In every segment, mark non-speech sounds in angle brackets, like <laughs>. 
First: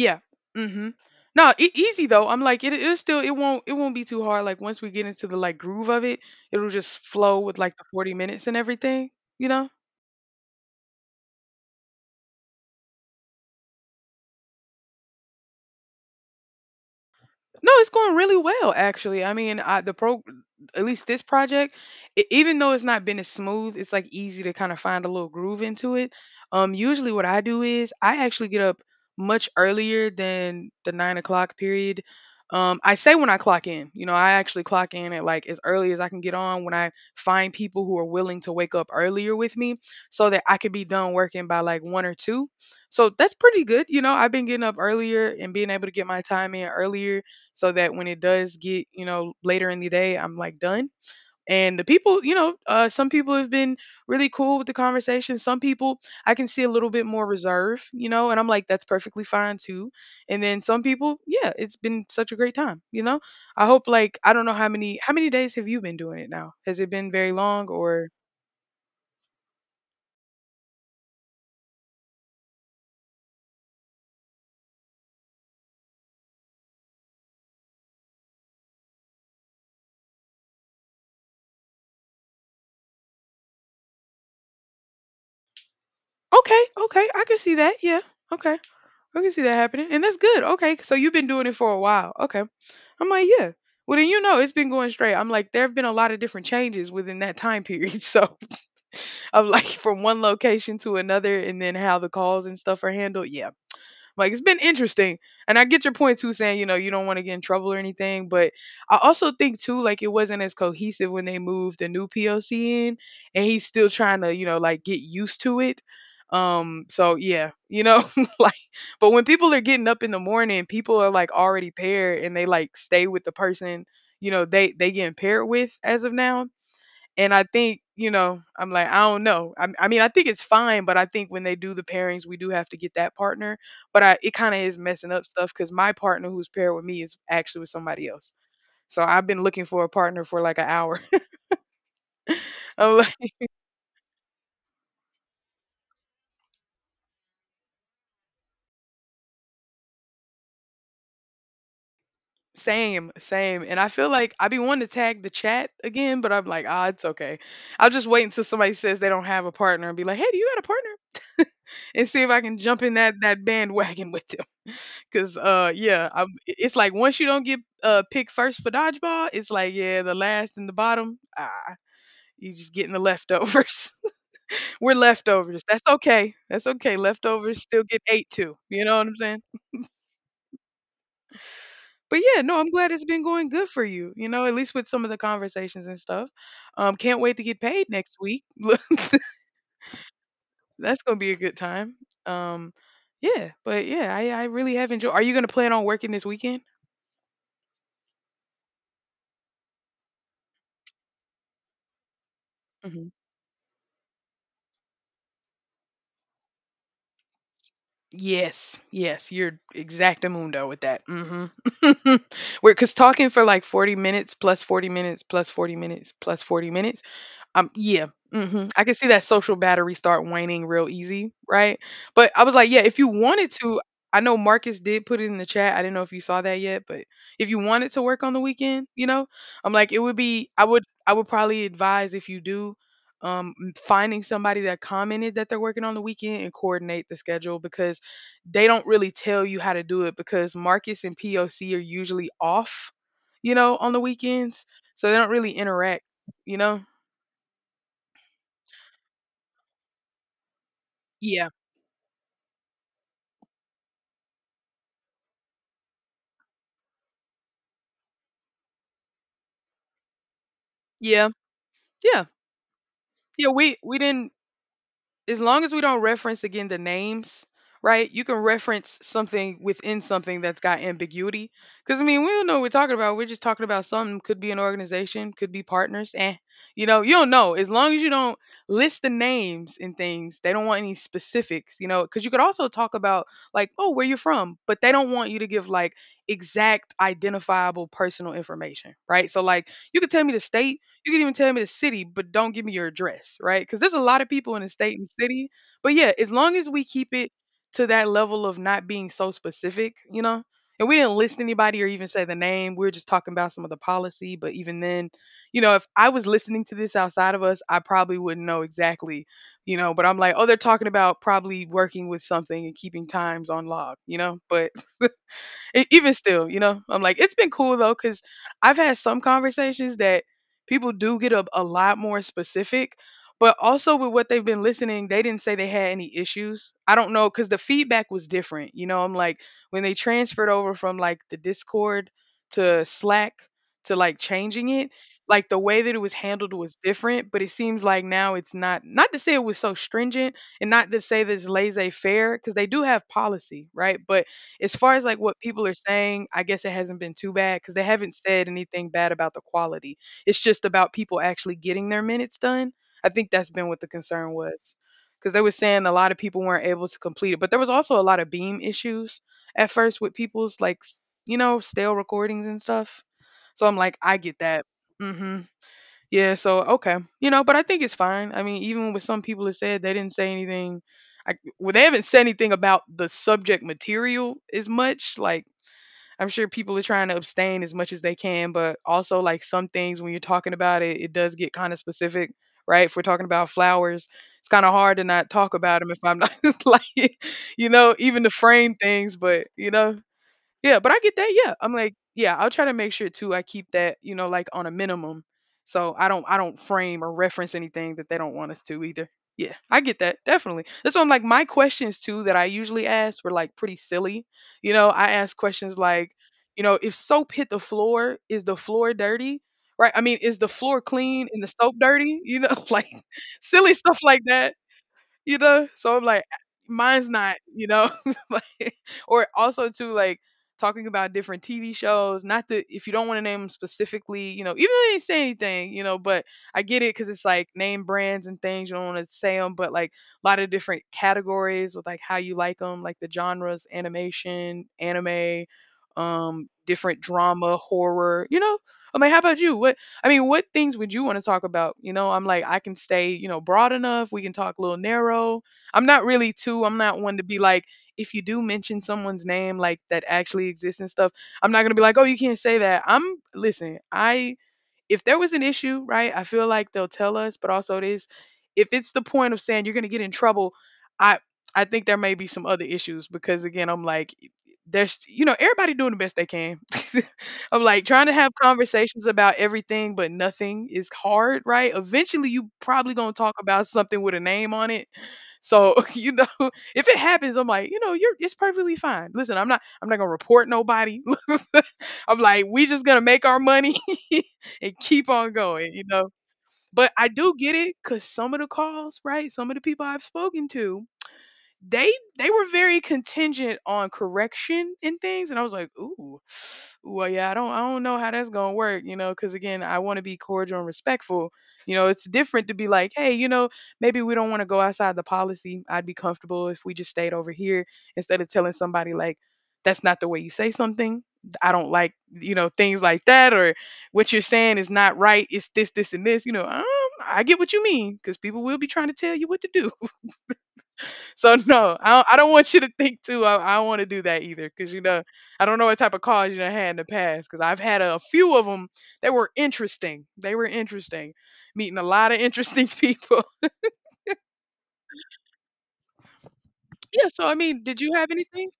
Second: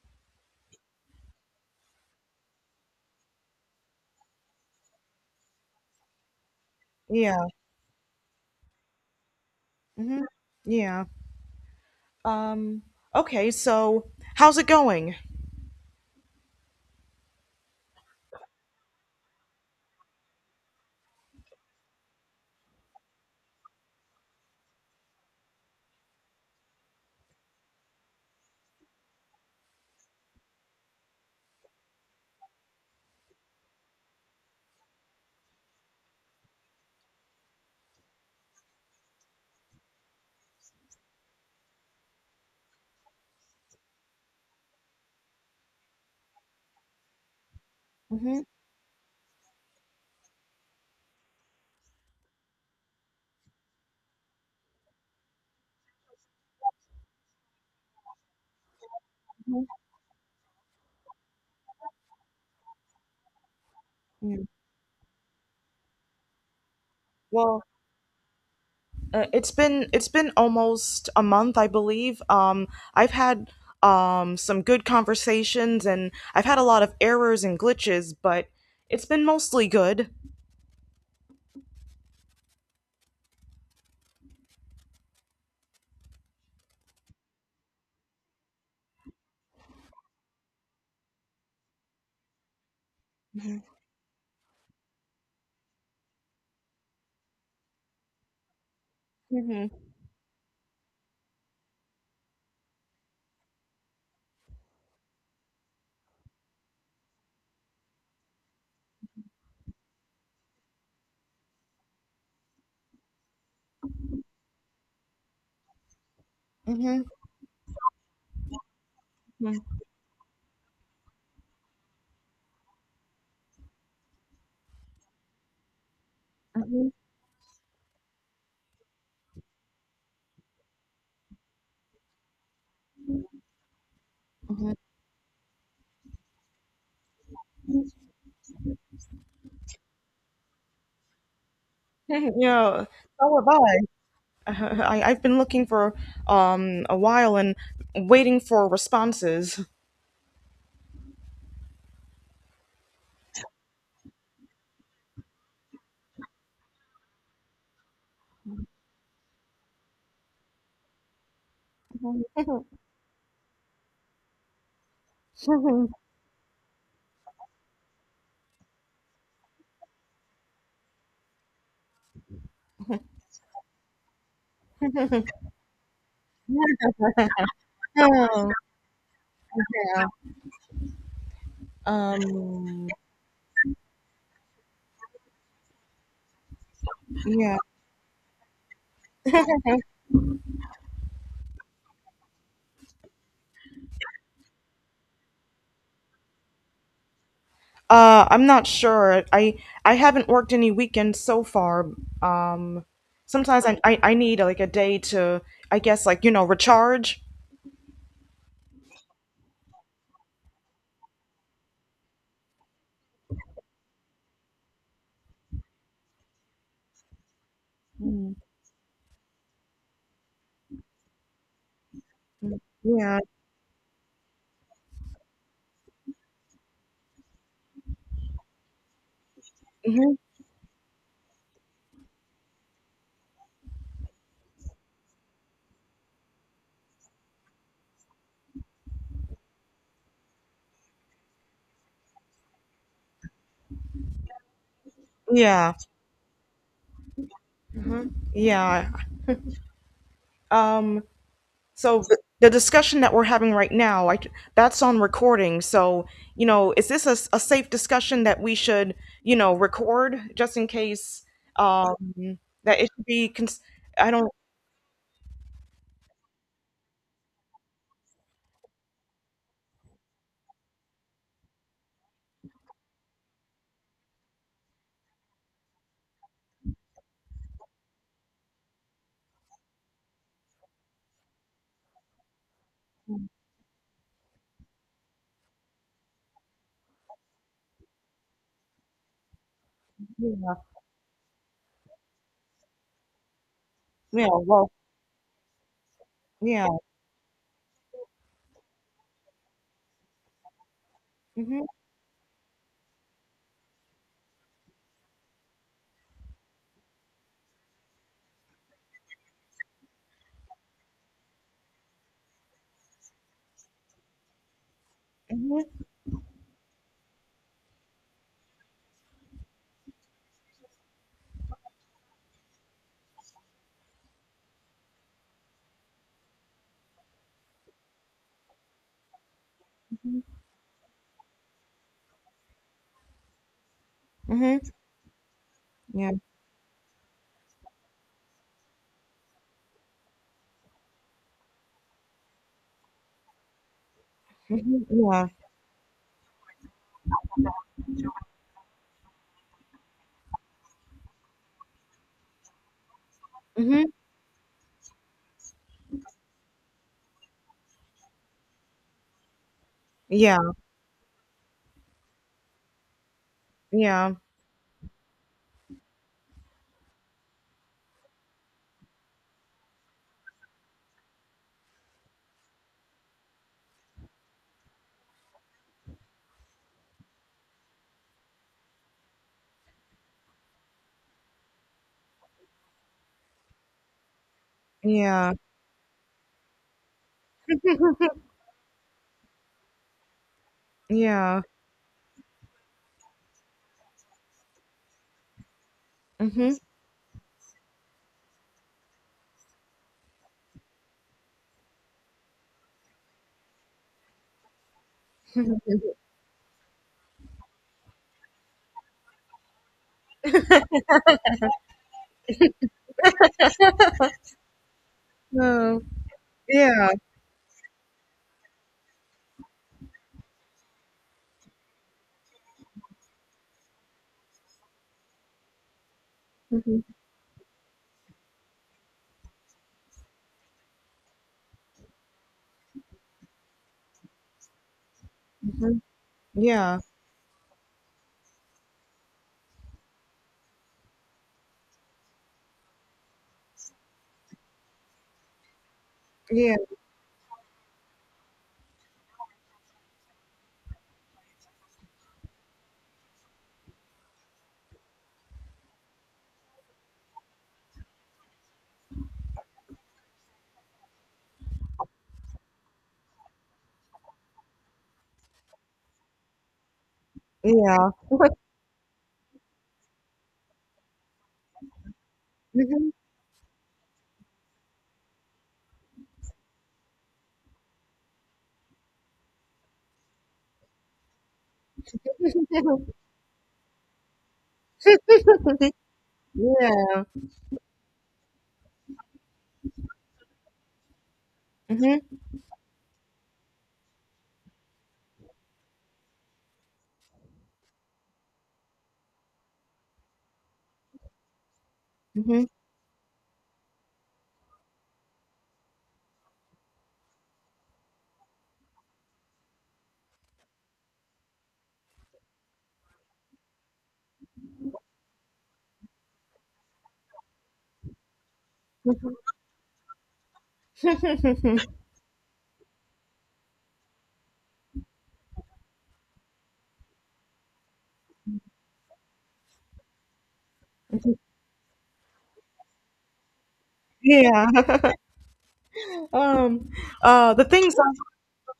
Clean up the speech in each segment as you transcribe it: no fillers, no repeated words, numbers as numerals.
Yeah. Mhm. No, easy though. I'm like it still it won't be too hard, like once we get into the, like, groove of it, it'll just flow Yeah. with like the 40 minutes and everything, you know? hmm Yeah. Um, okay, so how's it going? No, it's going really well, actually. I mean, at least this project, even though it's not been as smooth, it's like easy to kind of find a little groove into it. Usually what I do is I actually get up much earlier than the 9 o'clock period. I say when I clock in, I actually clock in at like as early as I can get on when I find people who are willing to wake up earlier with me so that I could be done working by like one or two. So that's pretty good. You know, I've been getting up earlier and being able to get my time in earlier so that when it hmm does get, later in the day, I'm like done. And the people, you know, some people have been really cool with the conversation. Some people I can see a little bit more reserve, and I'm like, that's perfectly fine too. And then some people, yeah, it's been such a great time. I hope, like, I Yeah. don't know, how many days have you been doing it now? Has it been very Well, long or. uh, it's been almost a month, I believe. I've had some good conversations and I've had a lot of errors and glitches, but it's been mostly good. Okay, okay, I can see that. Yeah. Okay. I can see that happening. And that's good. Okay. So you've been doing it for a while. Okay. I'm like, yeah. hmm Well, then you know it's been going straight. I'm like, there have been a lot of different changes within that time period. <laughs> So, of like hmm from one location to another, and then how the calls and stuff are handled. Yeah, like it's been interesting. And I get your point too, saying, you know, you don't want to get in trouble or anything, but I also think too, like, it wasn't as cohesive when they moved the new POC in, and he's still trying to, you know, like, get used to it. Hmm So yeah, <laughs> like, but when people are getting up in the morning, people are like already paired and they, like, stay with the person, you know, they getting paired with as of now. hmm hmm And I think, you know, I'm like, I don't know. I mean, I think it's fine, but I think when they do the pairings, we do have to get that partner. It kind of is <laughs> messing up stuff because my partner who's paired with me is actually with somebody else. So I've been looking for a partner for like an hour. <laughs> Yeah, I'm like, so have I. <laughs> I've been looking for a while and waiting for responses. same, same. And I feel like I be wanting to tag the chat again, but I'm like, it's okay. I'll just wait until somebody says they don't have a partner and be like, hey, do you got a partner? And see if I can jump in that bandwagon <laughs> with them. Cause <laughs> yeah, it's like once you don't get picked first for dodgeball, it's like, yeah, the last and the bottom, you just getting the leftovers. <laughs> We're leftovers. That's okay. That's okay. Leftovers still get eight Oh. too. You know what I'm saying? Yeah. But yeah, no, I'm Um, glad it's been going good for you. You know, at least with some of the conversations and stuff. Can't wait to yeah. get paid next week. <laughs> Look, that's gonna be a good time. Um, yeah, but yeah, I really have enjoyed. Are you gonna plan on working this weekend? I'm not sure. I haven't worked any weekends so far. Um, sometimes I need like a day to I guess like you know recharge. Yes, yes, you're exactamundo with that. Mhm. <laughs> We're are cause talking for like 40 minutes plus 40 minutes plus 40 minutes plus 40 minutes, yeah. Mm. I can see that social battery start waning real easy, right? But I was like, yeah, if you Yeah. wanted to, I know Marcus did put it in the chat. I didn't know if you saw that yet, but if you wanted to work on the weekend, you know, I'm like, hmm I would probably advise if you do, finding somebody that commented that they're working on the weekend and coordinate the schedule because they don't really tell you how to do it because Marcus and POC are usually off, you know, on the weekends, so they don't really Yeah. interact, you know. Yeah. Um, Yeah. so the discussion that we're having right now, that's on recording. So, you know, is this a, a safe discussion that we should, you know, record just in case Yeah. um, Yeah. that it should be, Yeah, cons- we I don't, didn't, as long as we don't reference again the names, right? You can reference something within something that's got ambiguity. Cuz I mean, we don't know what we're talking about. We're just talking about something could be an organization, could be partners. Eh. You know, you don't know. As long as you don't list the names and things, they don't want any specifics, you know, cuz you could also talk about, like, "Oh, where you're from," but they don't want you to give like exact identifiable personal information, right? So like, you could tell me the yeah. state, you can even tell me the city, but don't give me your address, right? Because there's a lot of Yeah, people in the well, state and city. But yeah, as long yeah. as we keep it to that level of not being so specific, you know, and we didn't list Mhm, anybody or even say the name. We were just talking about some of the policy. But even then, you know, if I was listening to this outside of us, I probably wouldn't know exactly, you know, but I'm like, oh, they're talking about probably working with something and keeping times on log, you know, but mhm, even still, you know, I'm like, it's been cool though, because I've had some conversations that people do get a lot more specific, but also with what they've been listening, they didn't say they had any issues. I don't know, because the feedback was different. You know, I'm like, when they mhm, transferred over from, like, the Discord to Slack to, like, mhm, changing it, like the way that it yeah, was handled was different, but it seems like now it's not, not to say it was so stringent, and not to say this laissez faire, because they do have policy, right? But as mhm, far as, like, yeah, what people are saying, I guess it hasn't been too bad because they haven't said anything bad about the quality. It's just about people actually getting their minutes done. I think that's been what mhm, the concern was, because they were saying a lot of people weren't able to complete it, but there was also a lot of beam issues at first with yeah, people's, like, s you know, stale recordings and stuff. So I'm like, yeah, I get that. Mhm. Yeah, so okay. You know, but I think it's fine. I mean, even with some people that said they didn't say anything I Well, they haven't said anything about the subject material as much. Like, I'm sure people are trying to abstain as much as they can, but also like some things when you're talking about it, it does get kind of specific, right? If we're talking about flowers, it's kind of hard to not yeah, talk about them if I'm not <laughs> like, you know, even to frame things, but you know, yeah, but I get that. yeah, Yeah. I'm like, yeah, I'll try to make sure too I keep that, you know, like on a minimum. So I don't mhm, frame or reference anything that they don't want us to either. Yeah, I get that. Definitely. That's why I'm like my questions too that I usually ask were like pretty silly. You know, I asked questions mhm, like, you know, if soap hit the floor, is the floor dirty? Right? I mean, is the floor clean and the soap dirty? You know, <laughs> like silly stuff like that. oh, So I'm like, yeah, mine's not. <laughs> Like, or also, too, like talking about different TV shows, not that if you don't want to name them specifically, even though they didn't say anything, but I get mhm, it because it's like name brands and things you don't want to say them, but like a lot of different categories with like how you like them, like the genres, animation, anime, mhm, yeah, different, drama, horror. I mean, how about you what I mean, what things would you want to talk about? You know, I'm like, I can stay, you know, broad enough. We can talk a little narrow. Yeah, I'm not one to be like, if you do mention someone's name, like that actually exists and stuff, I'm not going to be like, oh, you can't say that. I'm, listen, I if there was an issue, right, I feel like they'll tell us, but also it is if it's the point of saying you're going to get in trouble, I I think there may be some other issues because again, I'm like there's, you know, everybody doing the best they can. <laughs> I'm like yeah, trying to <laughs> have conversations about everything, but nothing is hard, right? Eventually you mhm, probably going to talk about something with a name on it so, <laughs> if it happens, I'm like, you know, you're it's perfectly fine. Listen, I'm not gonna report nobody. <laughs> I'm like, we just gonna make our money <laughs> and keep <laughs> on going, you know. But yeah, I do get it because some of the calls, right? Some of the people I've spoken to, they mhm, they were very contingent on correction and things, and I was like, ooh, well, yeah, I don't know how that's gonna work, you know, because again, I want to be cordial and respectful. You know, it's mhm, different to be like, hey, you know, maybe we don't want to go outside the policy. I'd be comfortable if we just stayed over here instead of telling somebody like, that's not the way you say something. I don't like, you know, things like that, or what you're saying is not right. It's this, this, and this. I get what you mean because people will be trying to tell you what to do. So <laughs> <laughs> no, I don't want you to think too. I don't want to do that either, because you know, I don't know what type of calls you done had in the past. Because I've had a, few of them that were interesting. They were interesting, meeting a lot of interesting <laughs> people. yeah. <laughs> Um, Yeah. So I the mean, things did you have anything?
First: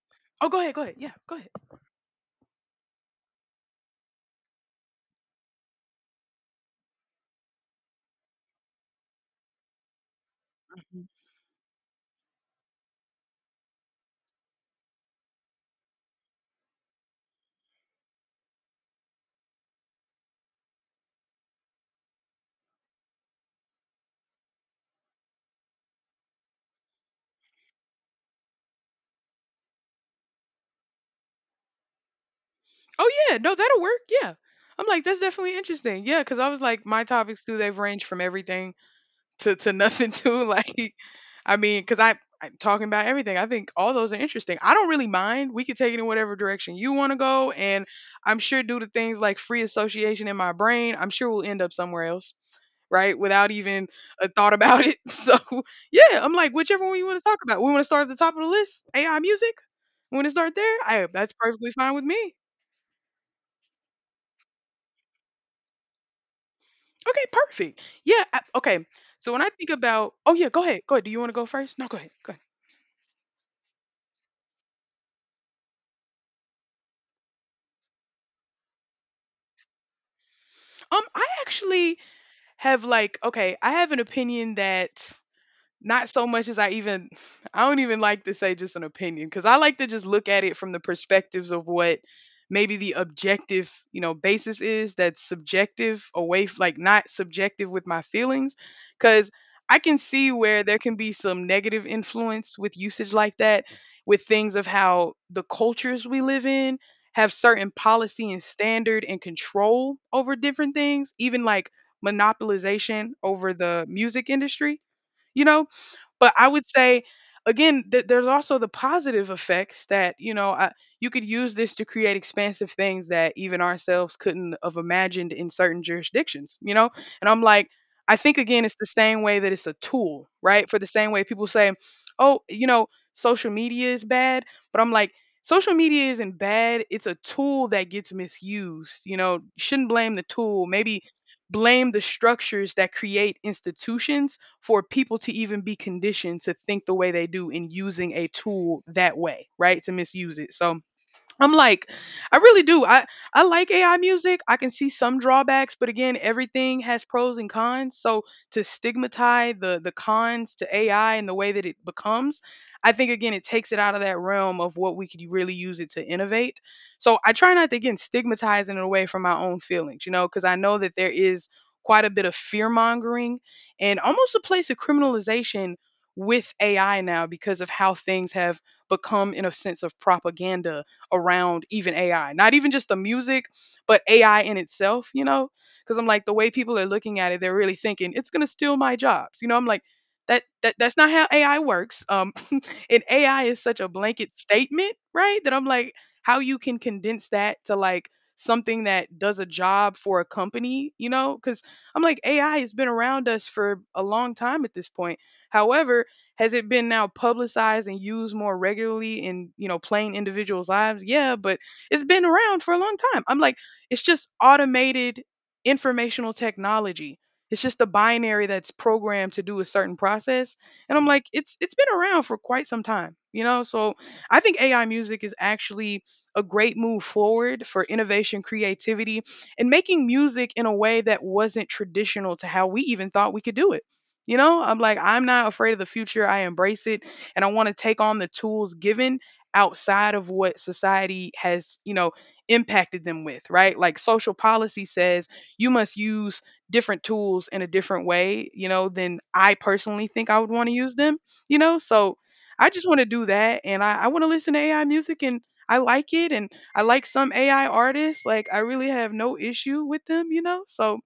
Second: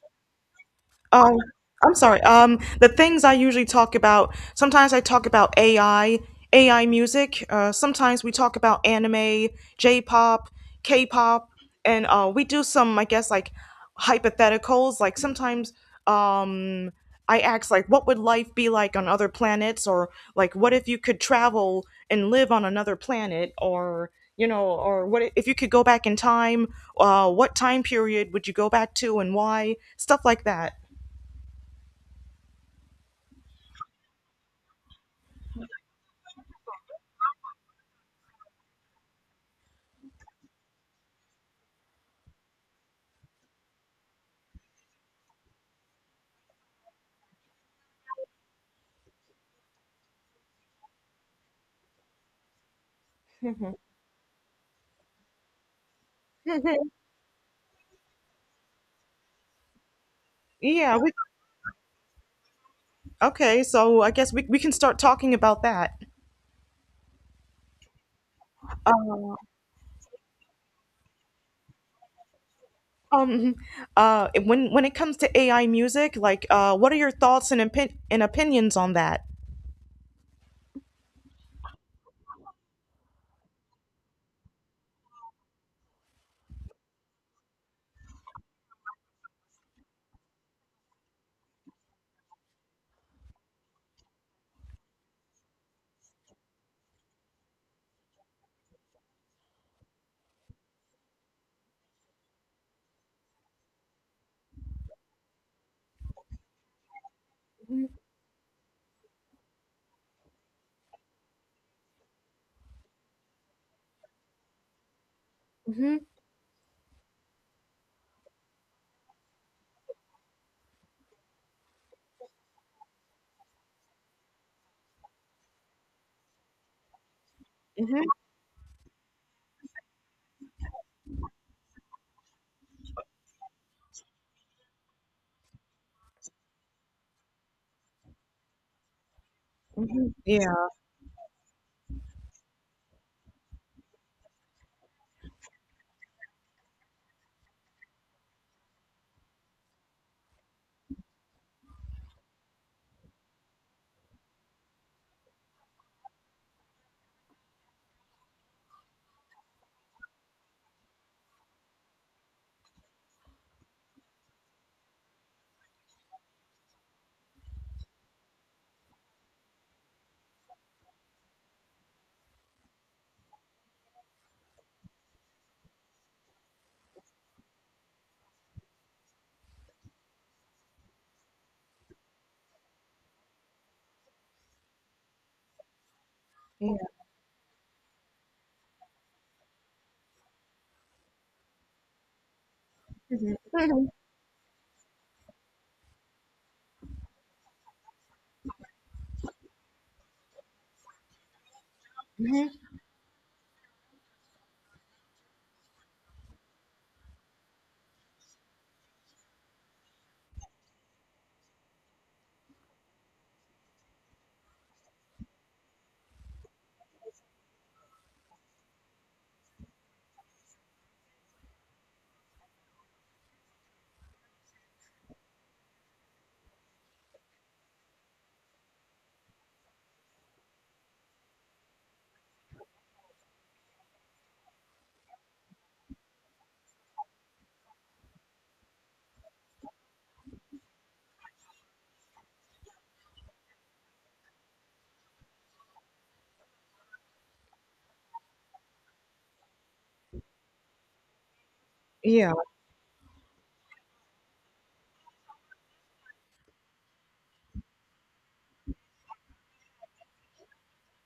Oh, go ahead. Go ahead. Yeah. Go Um, ahead. I'm sorry. The things I usually talk about, sometimes I talk about AI, AI music. Sometimes we talk about anime, J-pop, Mhm. K-pop, and we do some, I guess, like hypotheticals. Like sometimes um, I ask, like, what would life be like on other planets, or like, what if you could travel and live on another planet, or you know, or what if you could go back in time? What time period would you go back to, and why? Stuff like that. Oh yeah. No, that'll work. Yeah. I'm like that's definitely interesting. Yeah, because I was like my topics too. They've ranged from everything to nothing too. <laughs> Like, I mean, because I I'm talking about everything. I think all those are interesting. I don't really mind. We could take it in whatever direction you want to go, and I'm sure due to things like free association in my brain, I'm sure we'll end up somewhere else, right? Mhm. Without Mhm. even a thought about it. <laughs> So yeah, I'm like <laughs> whichever one you want to talk about. We want to start at the top of the list. AI music. We want to start there. Yeah, I we That's perfectly fine with me. Okay, so I guess we can start talking about that. Okay, perfect. Yeah. I- okay. So Uh, when I think about, oh yeah, go ahead, go ahead. Do you want to go first? No, go ahead, go ahead. um <laughs> when it comes to AI music, like what are your thoughts and opinions on that? I actually have like okay I have an opinion that not so much as I even <sighs> I don't even like to say just an opinion because I like to just look at it from the perspectives of what maybe the objective, you know, basis is that's subjective away f- like not subjective with my feelings cuz I can see where there can be some negative influence with usage like that with things of how the cultures we live in have certain Mhm. policy and standard and control over different things, even like monopolization over the music industry, you know. Mhm. But I would say again, th- there's also the positive effects that you know I, you could use this to create expansive things that even ourselves couldn't have imagined in certain jurisdictions. You know, and I'm like, Mhm. I think again, it's the same way that it's a tool, right? For the same way people say, oh, you know, social media is bad, but I'm like. Social media isn't bad. It's a tool that gets misused. You know, shouldn't blame Mhm. the tool. Yeah. Maybe blame the structures that create institutions for people to even be conditioned to think the way they do in using a tool that way, right? To misuse it. So I'm like, I really do. I like AI music. I can see some drawbacks, but again, everything has pros and cons. So to stigmatize the cons to AI and the way that it becomes, I think again it takes it out of that realm of what we could really use it to innovate. So I try not to again stigmatize in a way from my own feelings, you know, because I know that there is quite a bit of fear mongering and almost a place of criminalization with AI now because of how things have become in a sense of propaganda around even AI, not even just the music, but AI in itself, you know? Because I'm like, the way Yeah. people are looking at it, they're really thinking it's going to steal my jobs. You know, I'm like, that, that's not how AI works. <laughs> And Mhm. AI is such a blanket statement, right? That I'm like, how you can condense that to like something that does a job for a company, you know? Because I'm like, AI has been around us for a long time at this point. However, has it been now publicized and used more regularly in, you know, plain individuals' lives? Yeah, but it's been around for a long time. I'm like, it's just automated informational technology. It's just a binary that's programmed to do a certain process. And I'm like, it's been around for quite some time, you know? So I think AI music is actually a great move forward for innovation, creativity, and making music in a way that wasn't traditional to how we even thought we could do it. You know, I'm like, I'm not afraid of the future. I embrace it. And I want to take on the tools given outside of what society has, you know, impacted them with, right? Like social policy says you must use different tools in a different way, you know, than I personally think I would want to use them, you know? So Yeah. I just want to do that. And I want to listen to AI music and I like it. And I like some AI artists. Like, I really have no issue with them, you know? So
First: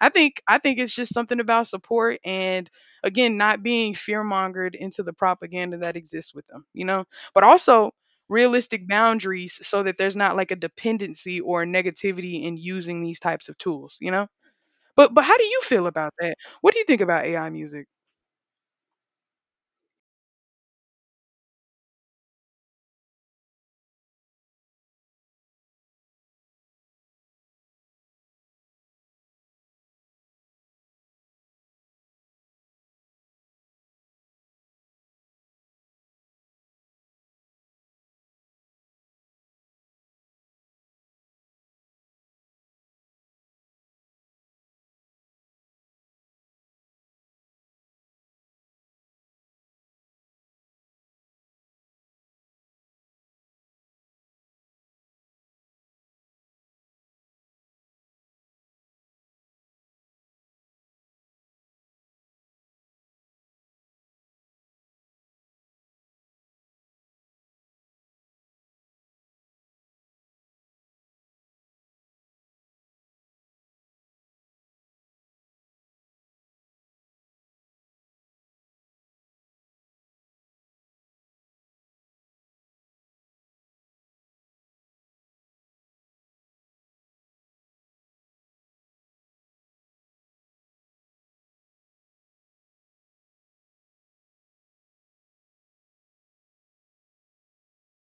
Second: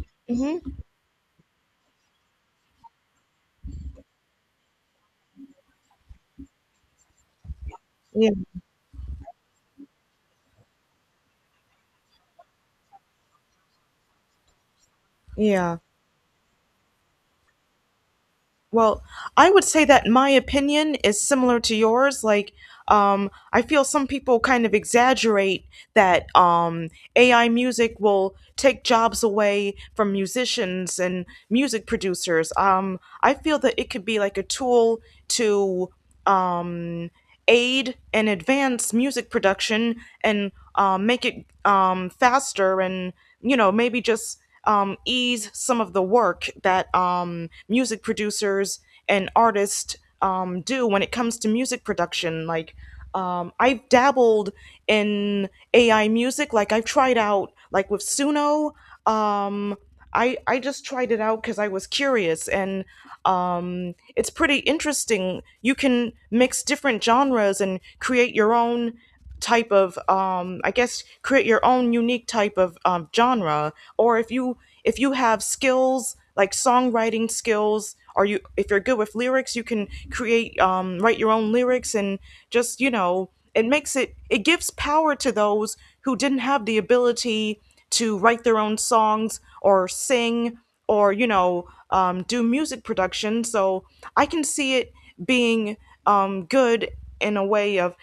I think I Mhm. think it's just something about support and again not being fear mongered into the propaganda that exists with them, you know. But also Yeah. realistic boundaries so that there's not like a dependency or a negativity in using these types of tools, you know. But how do you Yeah. feel about that? What do you think about AI music? Well, I would say that my opinion is similar to yours. Like, I feel some people kind of exaggerate that AI music will take jobs away from musicians and music producers. I feel that it could be like a tool to um, aid and advance music production and make it faster and you know maybe just ease some of the work that music producers and artists do when it comes to music production like I've dabbled in AI music. Like I've tried out, like with Suno. Um, I just tried it out because I was curious, and it's pretty interesting. You can mix different genres and create your own type of, I guess, create your own unique type of genre. Or if you have skills like songwriting skills, or you if you're good with lyrics, you can create write your own lyrics and just you know it makes it gives power to those who didn't have the ability to write their own songs or sing or you know do music production, so I can see it being good in a way of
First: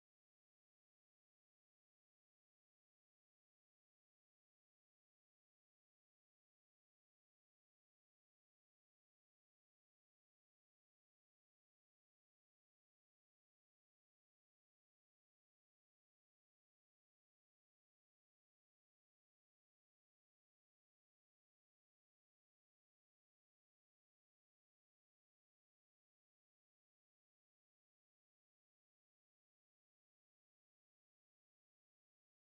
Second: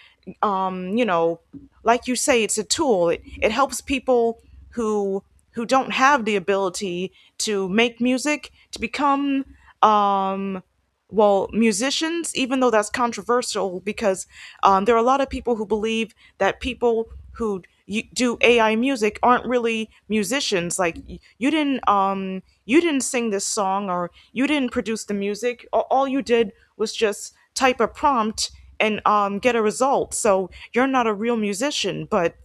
you know like you say it's a tool, it helps people who who don't have the ability to make music to become um, well, musicians, even though that's controversial, because there are a lot of people who believe that people who do AI music aren't really musicians. Like you didn't sing this song, or you didn't produce the music. All you did was just type a prompt and get a result. So you're not a real musician. But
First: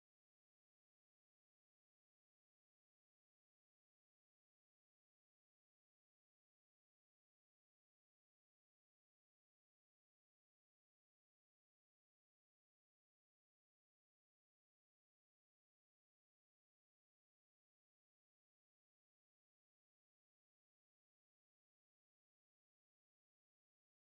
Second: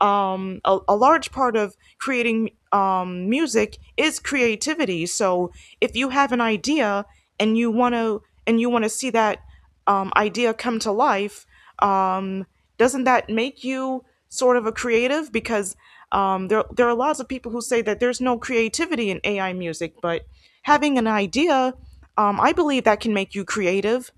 a large part of creating music is creativity. So if you have an idea and you want to and you want to see that idea come to life, um, doesn't that make you sort of a creative? Because there are lots of people who say that there's no creativity in AI music, but having an idea, I believe that can make you creative.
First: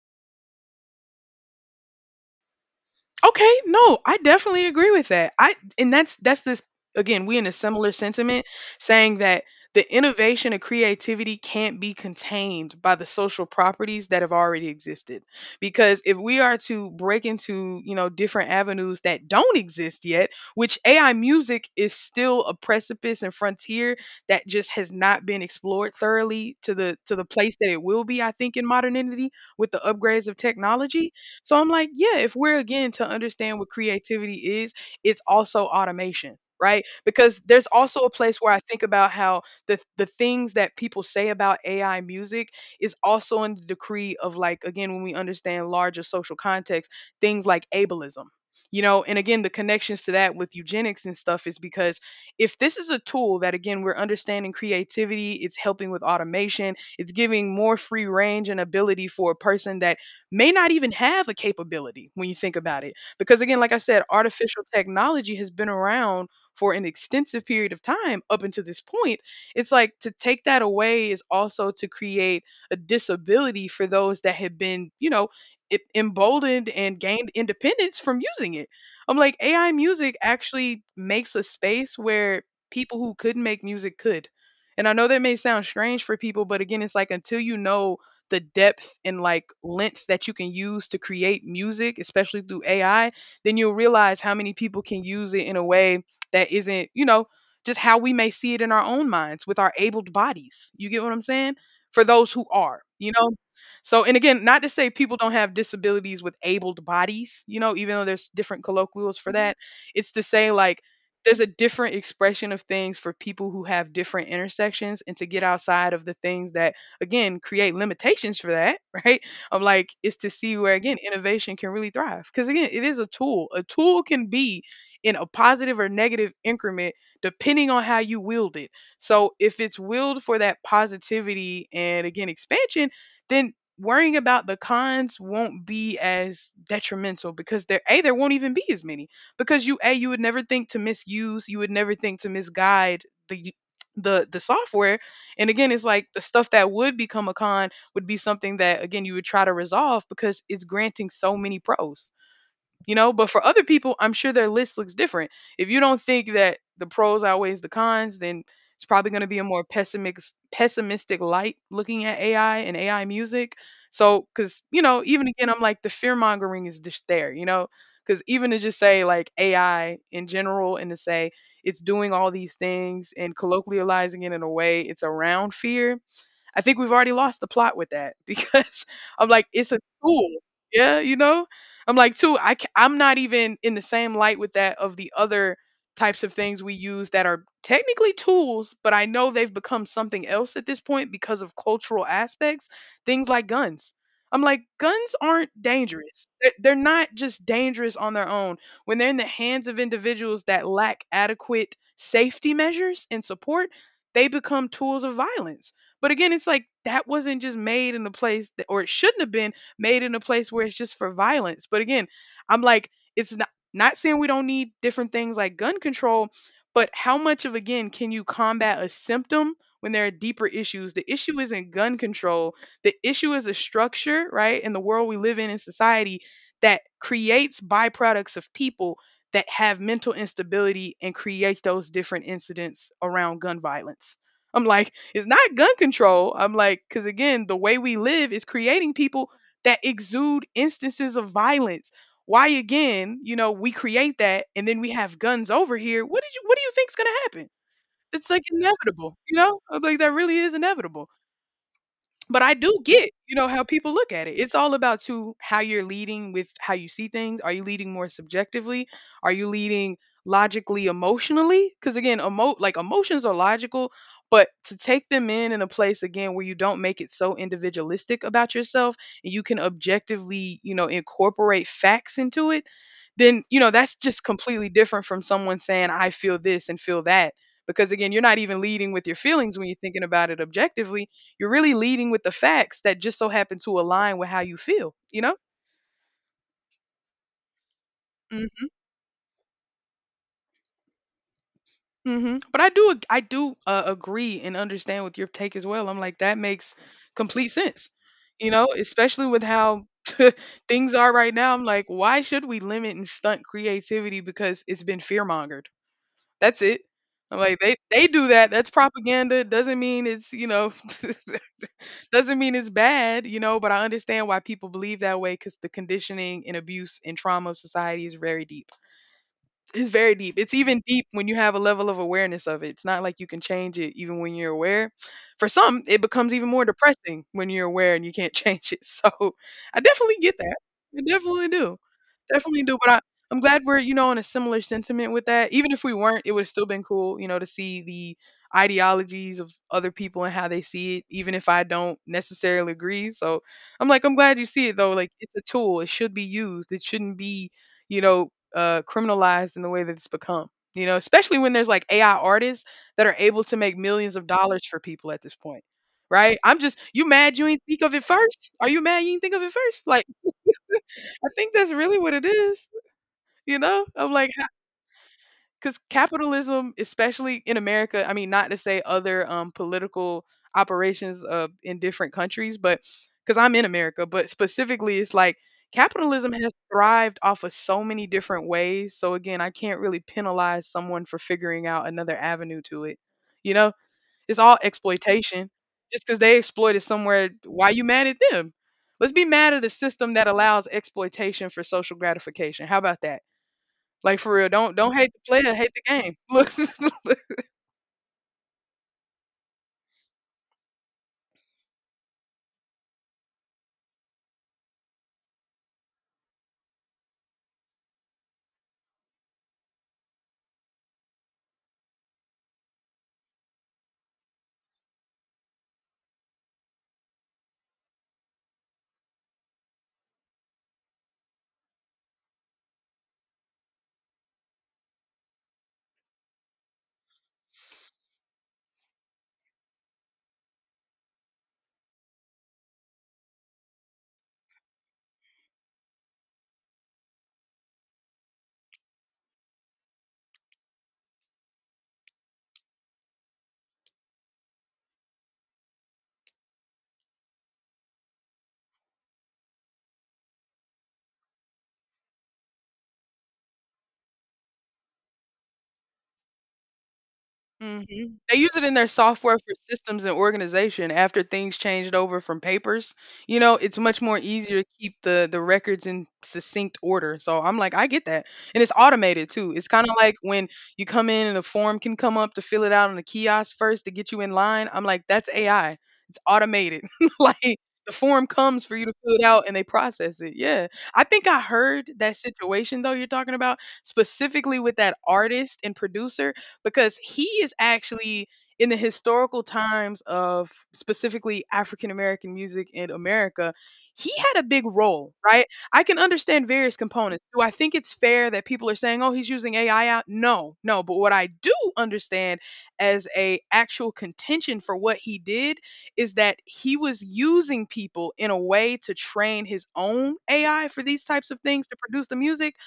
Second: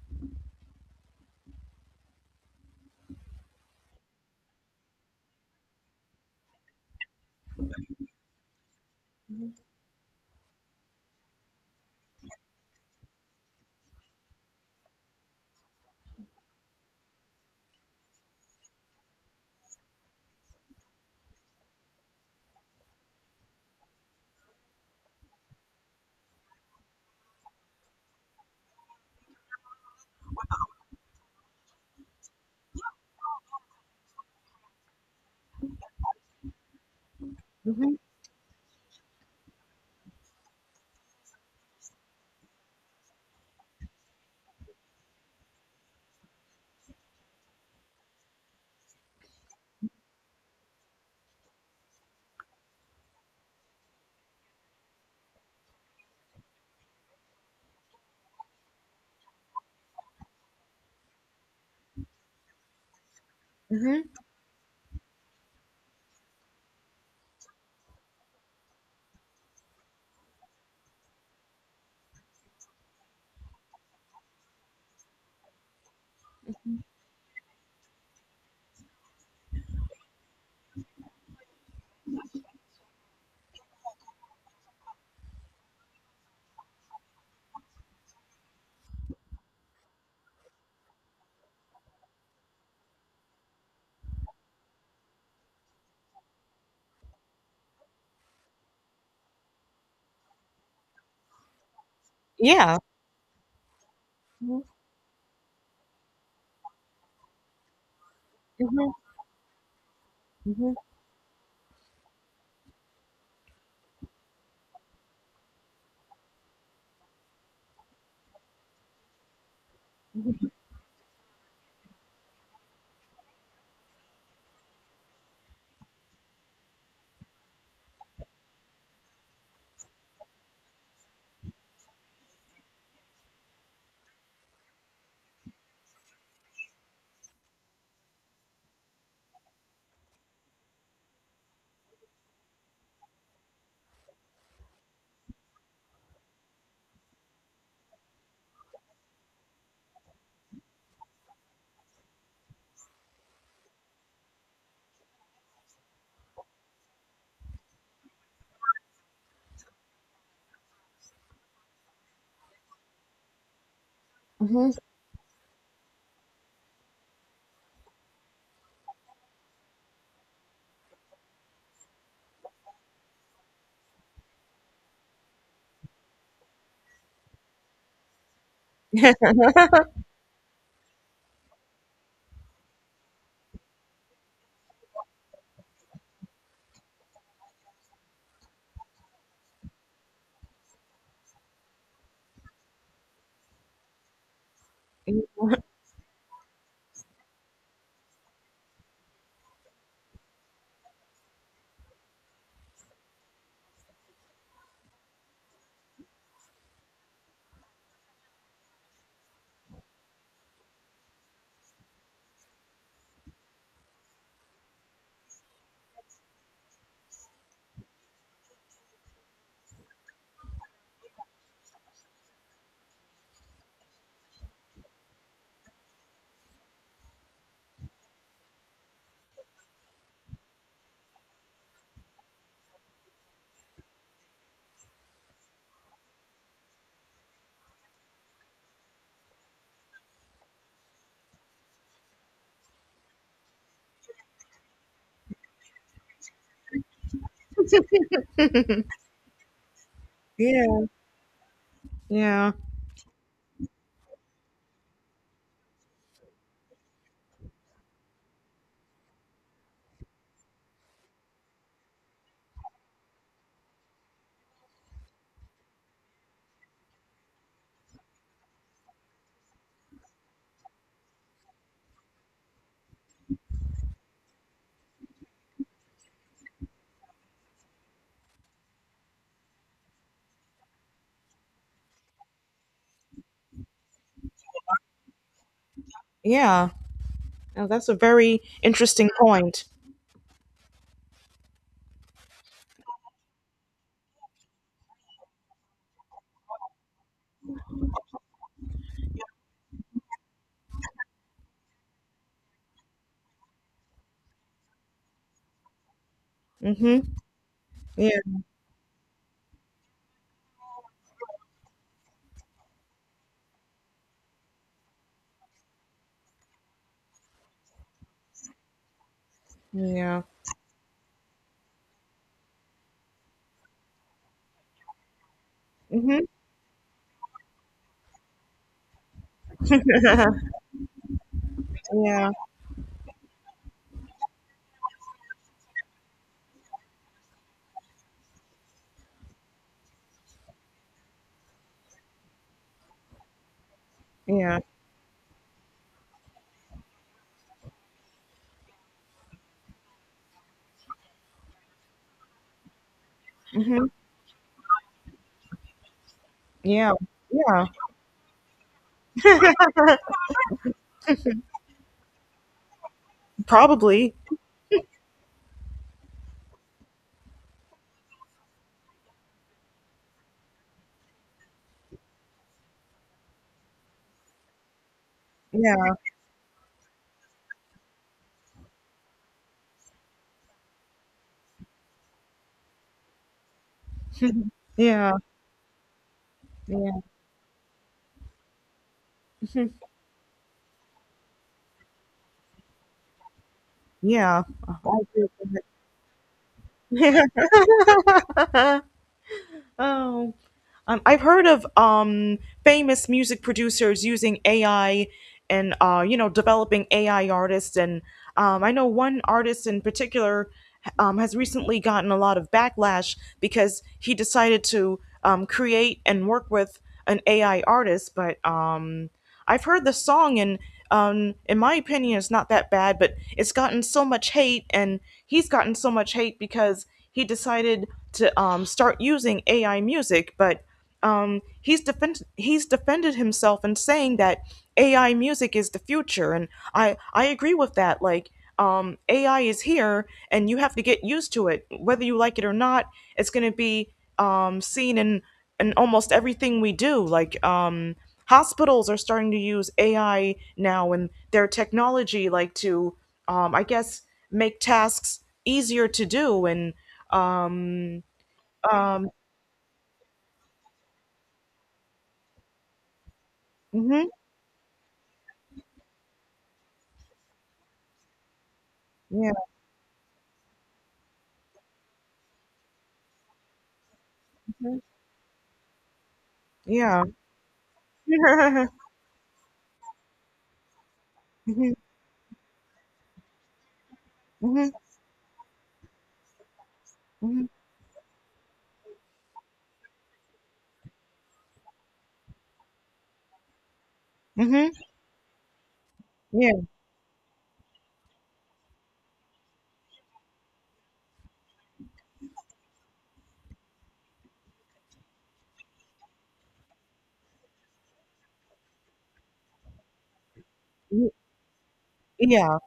Okay, no, I definitely agree with that. I And that's this again, we in a similar sentiment saying that the innovation and creativity can't be contained by the social properties that have already existed. Because if we are to break into, you know, different avenues that don't exist yet, which AI music is still a precipice and frontier that just has not been explored thoroughly to the place that it will be, I think, in modernity with the upgrades of technology so I'm like, yeah, if we're again to understand what creativity is, it's also automation, right? Because there's Mhm. also a place where I think about how the things that people say about AI music is also in the decree of like again when we understand larger social context, things like ableism. You know, and again, the connections to that with eugenics and stuff is because if this is a tool that, again, we're understanding creativity, it's helping with automation, it's giving more free range and ability for a person that may not even have a capability when you think about it. Because again, like I said, Mhm. artificial technology has been around for an extensive period of time up until this point. It's like to take that away is also to create a disability for those that have been, you know, e- emboldened and gained independence from using it. I'm like, AI music actually makes a space where people who couldn't make music could. And I know that may sound strange for people, but again, it's like until you know the depth and like length that you can use to create music, especially through AI, then you'll realize how many people can use it in a way that isn't, you know, just how we may see it in our own minds with our abled bodies. You get what I'm saying? For those who Yeah. are, you know? So, and again, not to say people don't have disabilities with abled bodies, you know, even though there's different colloquials for that. It's to say, Mhm. like, there's a different expression of things for people who have different intersections and to get outside of the things that again create limitations for that, <laughs> right? Of like is to see where again innovation can really thrive. Because again, it is a tool. A tool can be in a positive or negative increment depending on how you wield it. So if it's willed for that positivity and again expansion, then worrying about the cons won't be as detrimental because there won't even be as many because you would never think to misuse, you would never think to misguide the the software. And again, it's like the stuff that would become a con would be something that again you would try to resolve because it's granting so many pros, you know? But for other people, I'm sure their list looks different. If you don't think that the pros outweighs the cons, then it's probably going to be a more pessimistic light, looking at AI and AI music. So because, you know, even again, I'm like the fear mongering is just there, you know? Because even to just say like AI in general and to say it's doing all these things and colloquializing it in a way, it's around fear. I think we've already lost the plot with that <laughs> because I'm like, it's a tool. Yeah, you know? I'm like, too, I, I'm not even in the same light with that of the other types of things we use that are technically tools, but I know they've become something else at this point because of cultural aspects, things like guns. I'm like, guns Mm, aren't dangerous. They're not just dangerous on their own. When they're in the hands of individuals that lack adequate safety measures and support, they become tools of violence. But again, it's like that wasn't just made in a place that, or it shouldn't have been made in a place where it's just for violence. But again, I'm like, it's not, not saying we don't need different things like gun control, but how much of, again, can you combat a symptom when there are deeper issues? The issue isn't gun control, the issue is a structure, right, in the world we live in society, that creates byproducts of people that have mental instability and create those different incidents around gun violence. I'm like, it's not gun control. I'm like, because again, the way we live is creating people that exude instances of violence. Why again, you know, we create that and then we have guns over here. What did you what do you think's gonna happen? It's like inevitable, you know? I'm like, that really is yeah. inevitable. But Yeah. I do get, you know, how people look at it. It's all about to how you're leading with how you see things. Are you leading more subjectively? Are you leading logically, emotionally? Because again, like emotions are logical, but to take them in a place again where you don't make it so individualistic about yourself and you can objectively, you know, incorporate facts into it, then you know that's just completely different from someone saying I feel this and feel that. Because again, you're not even leading with your feelings when you're thinking about it objectively, you're really leading with the facts that just so happen to align with how you feel, you know? Yeah. Oh, that's a very Mhm. interesting point. Mhm. But I do agree and understand with your take as well. I'm like that makes complete sense. You know, especially with how <laughs> things are right now. I'm like why should we limit and stunt creativity because it's been fear-mongered. That's it. Mhm. I'm like they Yeah. do that. That's propaganda. It doesn't mean it's, you know, <laughs> doesn't mean it's bad, you know, but I understand why people believe that way because the conditioning and abuse and trauma of society is very deep. It's very Yeah. deep. It's even deep when you have a level of awareness of it. It's not like you can change it even when you're aware. For some, it Mhm. becomes even more depressing when you're aware and you can't <laughs> change it. So I definitely get <laughs> that. I definitely do. Yeah. Definitely do. But I, I'm glad we're, you know, in a similar sentiment with that. Even if we weren't, it would have still been cool, you know, to see the ideologies of other people and how they see it, even if I don't necessarily agree. So I'm like, I'm glad you Yeah. see it though. Like it's a tool. It should be used. It shouldn't be, you know, criminalized in the way that it's become. You know, especially when there's like AI artists that are able to make Mhm. millions of dollars for people at this point, right? I'm just, Yeah. you mad you didn't Yeah. think of it first? Are you mad you didn't think of it first? Like, I think that's really what it is. You know, I'm Probably. like, because capitalism, especially in America, I mean, not to say other political operations in different countries, but because I'm in America, but specifically, it's like Yeah. capitalism has thrived off of so many different ways. So again, I can't really penalize someone for figuring out another avenue to it. You know, it's all Yeah. exploitation. Just because they exploited Yeah. somewhere, why you mad at them? Let's be mad at a system that allows exploitation for social gratification. How about that? Like for Yeah. real, don't Oh, don't I hate the agree player, with hate the game. <laughs> Look, that. <laughs> Oh. I've heard of famous music producers using AI and you know developing AI artists, and I know one artist in particular has recently gotten a lot of backlash because he decided to create and work with an AI artist, but I've heard the song and in my opinion it's not that bad, but it's gotten so much hate and he's gotten so much hate because he decided to start using AI music, but he's defended himself in saying that AI music is the future and I agree with that, like AI is here, and you have to get used to it, whether you like it or not. It's going to be seen in almost everything we do. Like hospitals are starting to use AI now and their technology, like to, I guess, make tasks easier to do. And um, mhm. They use it in their um, software for systems and organization after things changed over from papers. You know, it's much mhm, more easier to keep the records in succinct order. So I'm like, I get that. And it's automated yeah, too. It's kind of like when you come in and a form can come up to fill it out on the kiosk first to get you in line. mhm, I'm like, that's AI. It's automated. yeah, <laughs> Like the form comes for <laughs> you to fill it out and they process it. Yeah. I think I mhm, heard that situation though you're talking about specifically mhm, with that artist and producer because he mhm, is actually in the historical times of specifically African American music in America, he had a big mhm, role, right? I can understand yeah, various components. Do I think it's fair that people are saying, "Oh, he's using AI out?" No, no. But what I do understand as a actual contention for what he did is that he was using people in a way to train his own AI for these mhm, types of things to produce the music yeah,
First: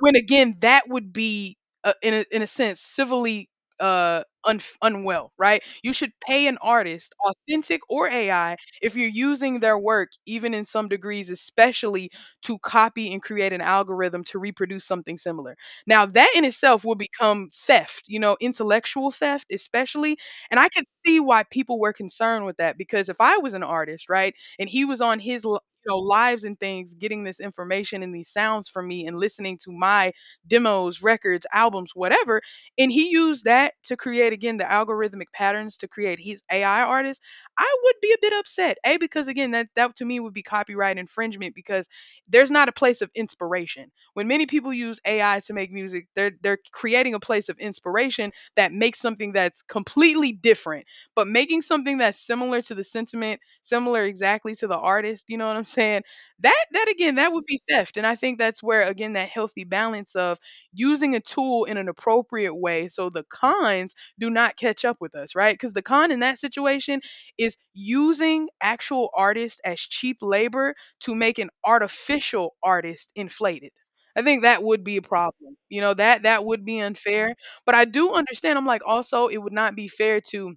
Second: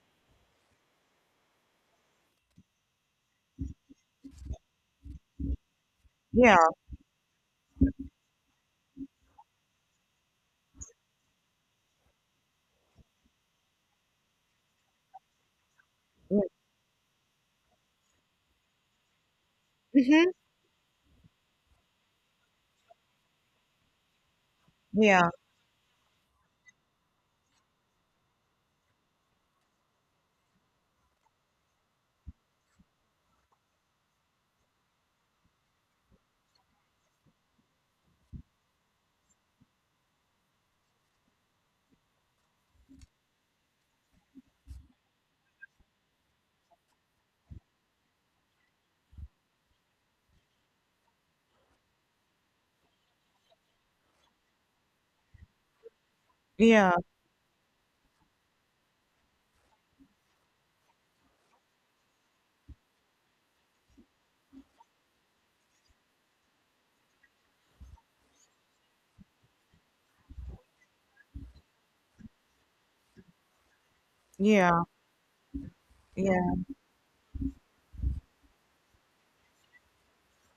when again, that would be, in a sense, civilly, unf unwell, right? You should pay an artist, authentic or AI, if you're using their work, even in some degrees, especially to copy and create an algorithm to reproduce something similar. Now, that in mm-hmm, itself will become theft, you know, intellectual theft especially, and I could see why people were concerned with that because if I was an artist, right, and he was on yeah, mhm, his, you know, lives and things getting this information and these sounds from me and listening to my demos, records, albums, whatever. And he used that to create again the algorithmic patterns to create his AI artist. I would be a bit upset. A because again that to me would be copyright infringement because there's not a place of inspiration. When many people use AI to make music, they're creating a place of inspiration that makes something that's completely different, but making something that's similar to the sentiment, similar exactly to the artist, you know what I'm saying? That yeah, that yeah, again, that would be theft. And I think that's where again that healthy balance of using a tool in an appropriate way so the cons do not catch up with us, right? Because the con in that situation is using actual artists as cheap labor to make an artificial artist inflated. I think that would yeah, be a problem. You know, that would be unfair. But I do understand, I'm like also it would not be fair to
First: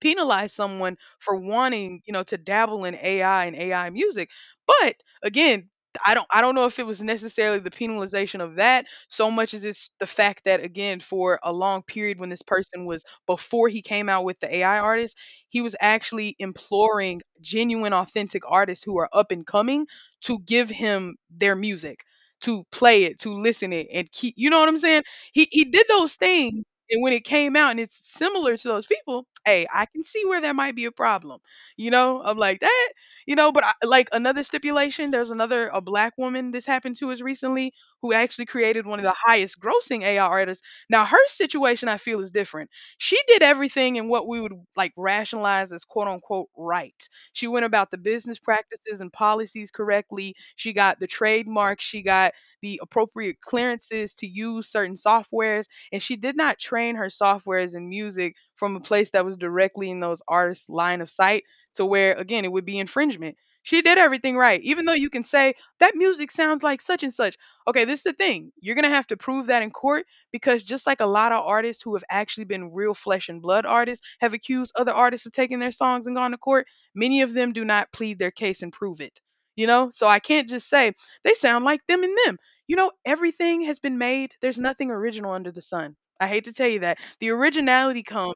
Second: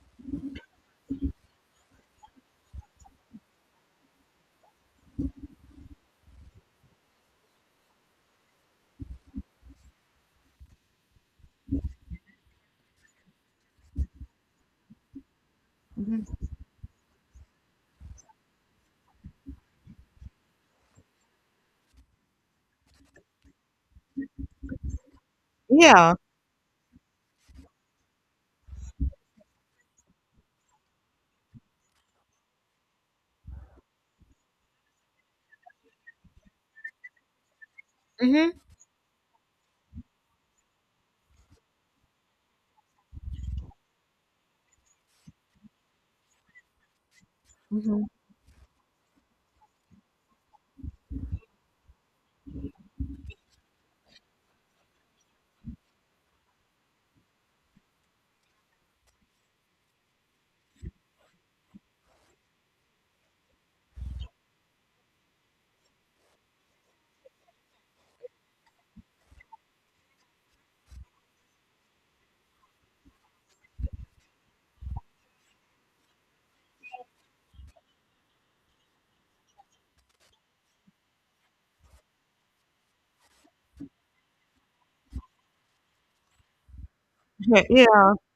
penalize someone for wanting, you know, to dabble in AI and AI music. But again, I don't know if it was necessarily the penalization of that so much as it's the fact that again for a long period when this person was before he came out with the AI artist, he was actually mm-hmm, imploring genuine authentic artists who are up and coming to give him their music, to play it, to listen it and keep, you know what I'm saying? He did those yeah, things and when it came out and it's similar to those people, hey, I can see where there might be a problem. You know, I'm like that, you know, but I, like another stipulation, there's another a black woman this happened to us recently who mhm, yeah, actually mhm, created one of the highest grossing AI artists. Now her situation I feel is different. She did everything in what we would like rationalize as quote unquote right. She went about the mhm, business practices and policies correctly. She got the trademark, she got the appropriate clearances to use certain softwares if she did not train her softwares and music from a place that was directly in those artists' line of sight to where, again, it would be infringement. She did everything right, even though you can say that music sounds like such and such. Okay, this is the thing. You're going to have to prove that in court because just like a lot of artists who have actually been real flesh and blood artists have accused other artists of taking their songs and gone to court, many of them do not plead their case and prove it. You know, so I can't just say they sound like them and them everything has been made. There's nothing original under the sun. I hate to tell you that. The originality yeah, comes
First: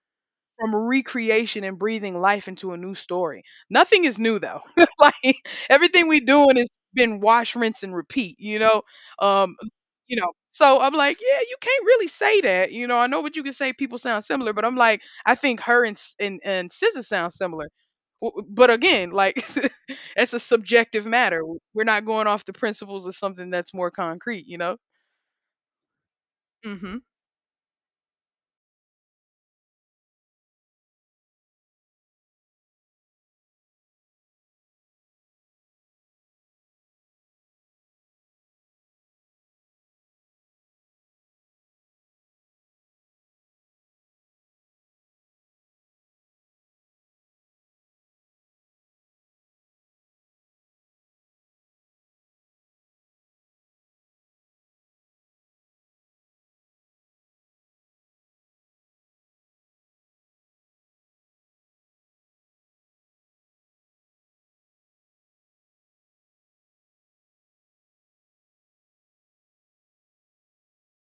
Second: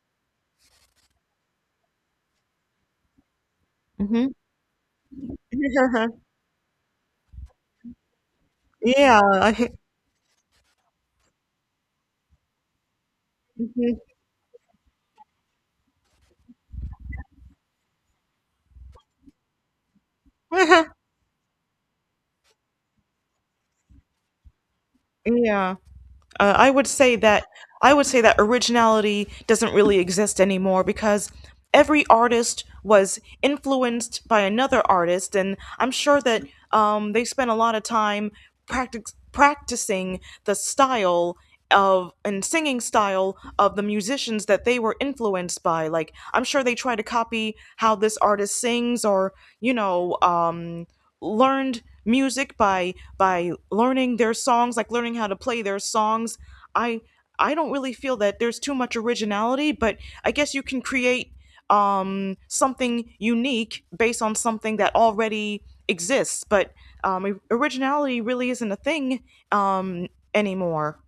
from recreation and breathing life into a new story. Nothing is mhm, new though. <laughs> Like everything we <laughs> doing has been wash, rinse, and repeat. Yeah, um, So I'm like, yeah, you can't really say that. You know, I know what you can say. People mhm, sound similar, but I'm like, I think her and and Scissor sound similar. But again, like <laughs> that's a subjective <laughs> matter. We're not going off the principles of something that's more concrete. You know. yeah. Uh, I would Mhm. say that I would say that originality doesn't really exist anymore because every artist was influenced by another artist, and I'm sure that they spent a lot of time practicing the style of and singing style of the musicians that they were influenced by. Like I'm sure they try to copy how this artist sings, or you know. Learned music by learning their songs like learning how to play their songs. I i don't really feel that there's too much originality, but I guess you can create something unique based on something that already exists, but originality really isn't a thing um anymore.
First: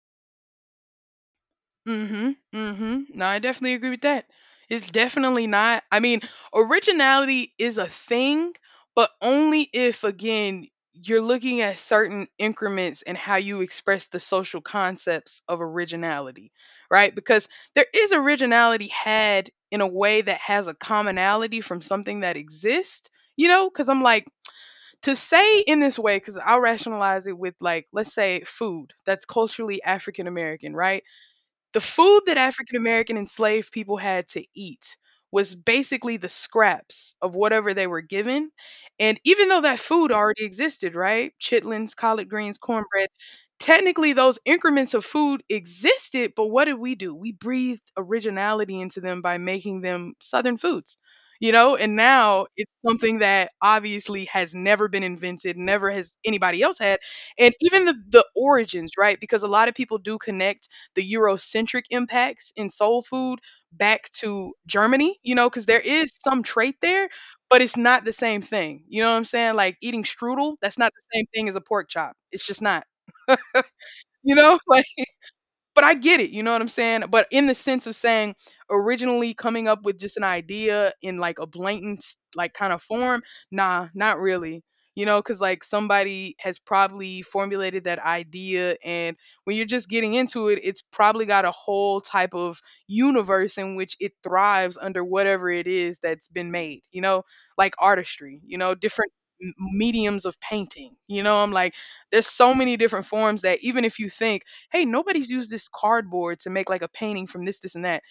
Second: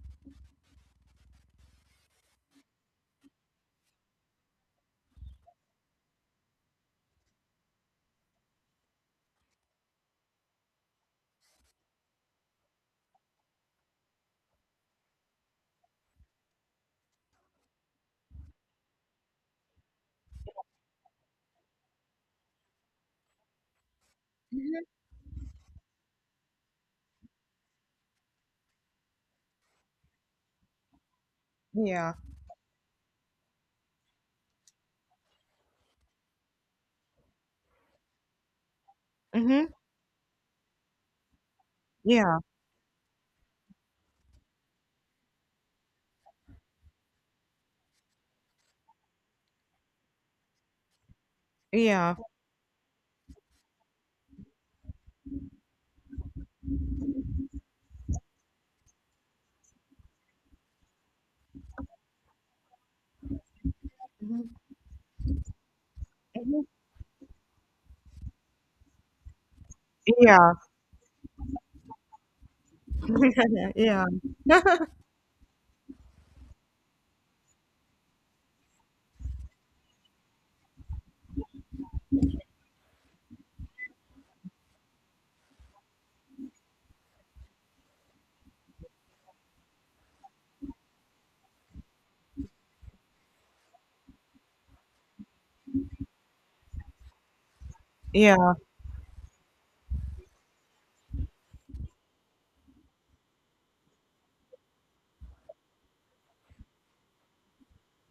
Mhm. Mhm. No, I definitely agree with that. It's definitely not. I mean, originality is a thing, but only if again you're looking at certain increments and how you express the social concepts of originality, right? Because there is originality had in a way that has a commonality from something that exists, you know? Because I'm like, Mhm. to say in this way, because I'll rationalize it with, like, let's say food that's culturally African American, right? The Yeah, food that African American enslaved people had to eat was basically the scraps of whatever they were given. And even though mhm, that food already existed, right? Chitlins, collard yeah, greens, cornbread, technically those increments of food existed, but what did we do? We breathed originality into them by making them Southern foods. You know, and yeah, now it's something that obviously has never been invented, never has anybody else had. And even the origins, right? Because a lot of people do connect the Eurocentric impacts in soul food back to Germany, you know, because there is some trait there, but it's not the same thing. You know what I'm saying? Like eating yeah, strudel, that's not the same thing as a pork chop. It's just not, <laughs> yeah, you know? <laughs> <laughs> But I get it, you know what I'm saying? But in the sense of saying originally coming up with just an idea in like a blatant like kind of form, nah, not really. You know, cuz like somebody has probably formulated that idea and when you're just getting into it, it's probably got a whole type of universe in which it thrives under whatever it is that's been made, you know? Like artistry, yeah, you know, different mediums of painting. You know, I'm like there's so many different forms that even if you think hey, nobody's used this cardboard to make like a painting from this, this, and that.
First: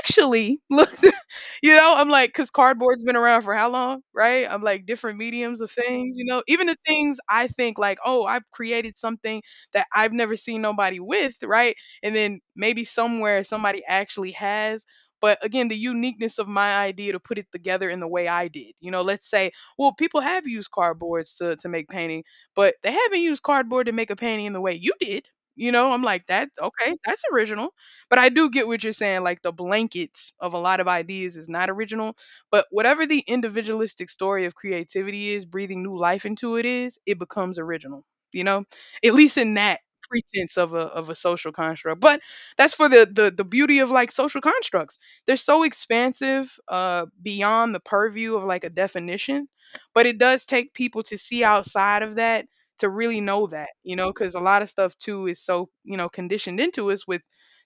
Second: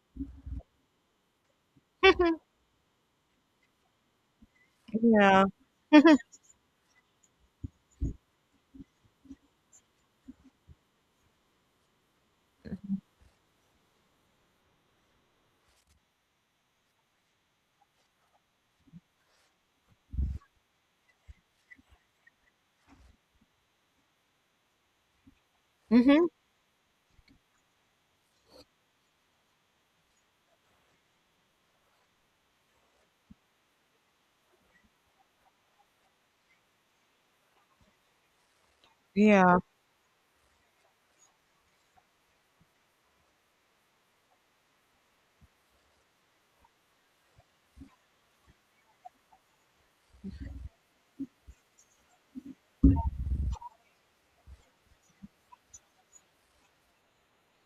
Actually, look, <laughs> you know, I'm like, because cardboard's been around for how long, right? I'm like, different yeah, mediums of things, you know, even the things I think like, oh, I've created something that I've never seen nobody with, right? And then maybe somewhere somebody actually has. But again, the uniqueness of my idea to put it together in the way I did. You know, let's say, well, people have used cardboards to make painting, but they haven't used cardboard to make a painting in the way you did. You know, I'm like, mhm, that, okay, that's original but I do get what you're saying. Like the blankets of a lot of ideas is not original. But whatever the individualistic story of creativity is, breathing new life into it is, it becomes original. You know, at least in yeah, that pretense of a social construct. But that's for the the beauty of like social constructs. They're so expansive, beyond the purview of like a definition. But it does take people to see outside of that to really know that, you know, because a lot of stuff too is so you know conditioned into us with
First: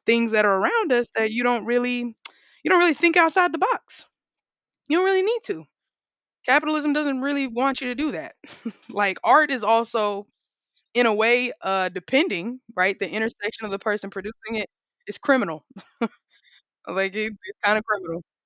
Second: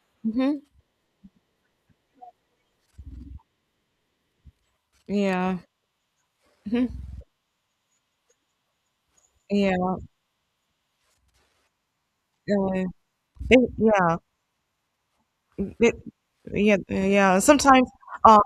things that are mhm, around us that you don't really think outside the box. You don't really need yeah, to. mhm, Capitalism doesn't really want you to do that. <laughs> Like art is yeah. also in a way depending, Uh, right? The intersection of it- the person yeah, producing it is criminal. it, yeah, Like it, yeah. it's kind of Sometimes, criminal. uh,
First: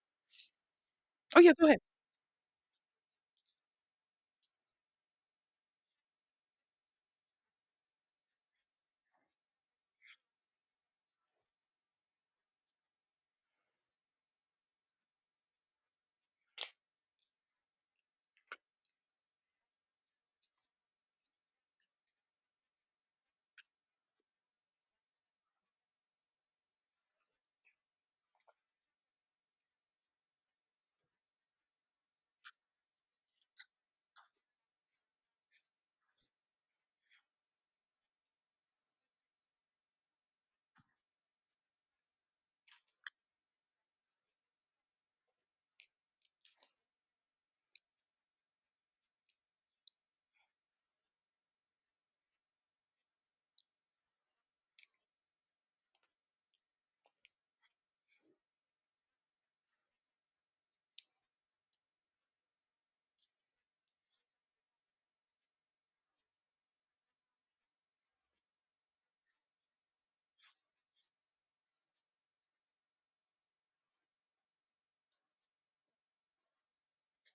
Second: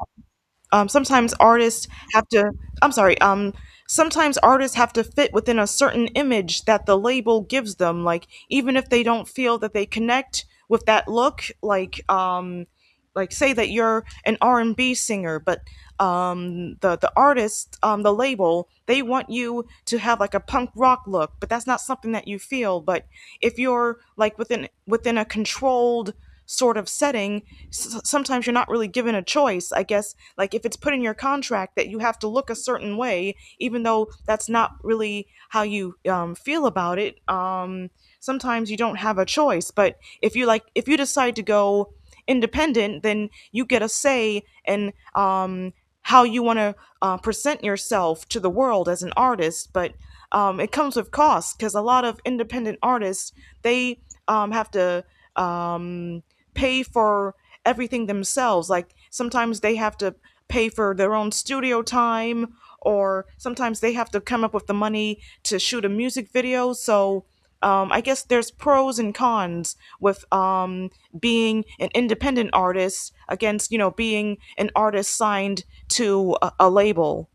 sometimes Oh yeah, go ahead. artists have to I'm sorry. Sometimes artists have to fit within a certain image that the label gives them, like even if they don't feel that they connect with that look. Like like say that you're an r&b singer, but the artist the label, they want you to have like a punk rock look, but that's not something that you feel. But if you're like within within a controlled sort of setting, sometimes you're not really given a choice, I guess, like if it's put in your contract that you have to look a certain way, even though that's not really how you feel about it. Sometimes you don't have a choice, but if you like if you decide to go independent, then you get a say in how you want to present yourself to the world as an artist. But it comes with costs because a lot of independent artists, they have to um, pay for everything themselves, like sometimes they have to pay for their own studio time, or sometimes they have to come up with the money to shoot a music video. So I guess there's pros and cons with being an independent artist against you know being an artist signed to a label.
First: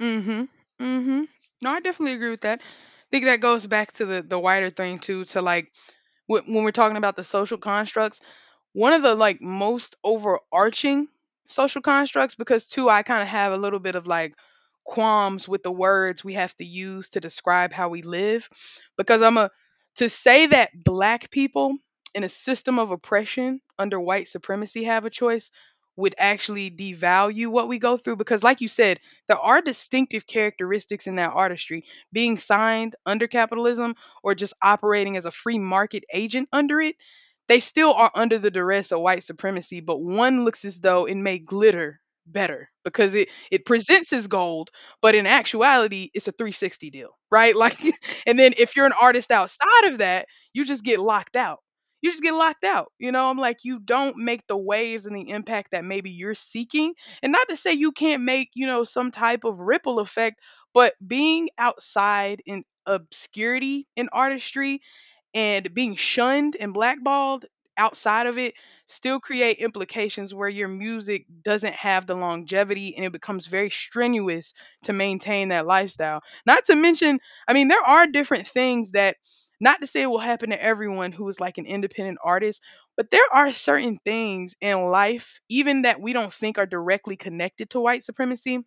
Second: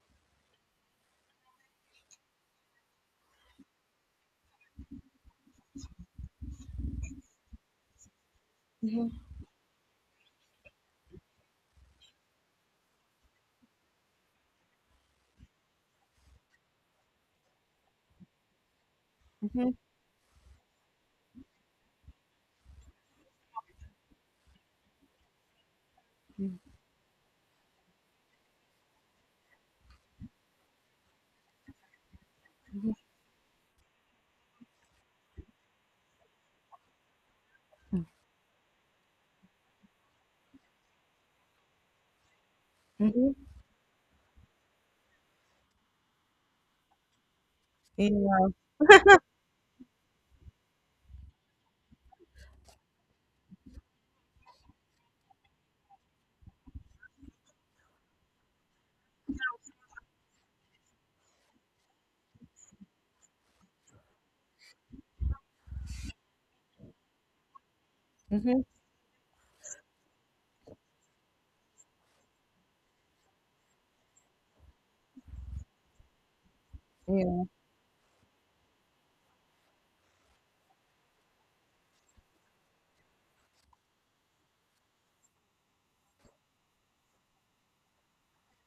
Mhm. Mhm. No, I definitely agree with that. I think that goes back to the wider thing too to like when we're talking about the social constructs one of the like most overarching social constructs because too I kind of have a little bit of like qualms with the words we have to use to describe how we live because I'm a hmm to say that black people in a system of oppression under white supremacy have a choice would actually devalue what we go through because like you said there are distinctive characteristics in that artistry being signed under capitalism or just operating as a free market agent under it they still are under the duress of white supremacy, but one looks as though it may glitter better because it presents as gold, but in actuality, it's a 360 deal, right? <laughs> Like, and then if you're an artist outside of that, you just get locked out. You just get locked out. You know, I'm like, you don't make the waves and the impact that maybe you're seeking. And not to say you can't make, you know, some type of ripple effect, but being outside in obscurity in artistry and being shunned and blackballed outside of it still create implications where your music doesn't have the longevity and it becomes very strenuous to maintain that lifestyle. Not to mention, I mean, there are different things that not to say it will happen to everyone who is like an independent artist, but there are certain things in life, even that we don't think are directly connected to white supremacy,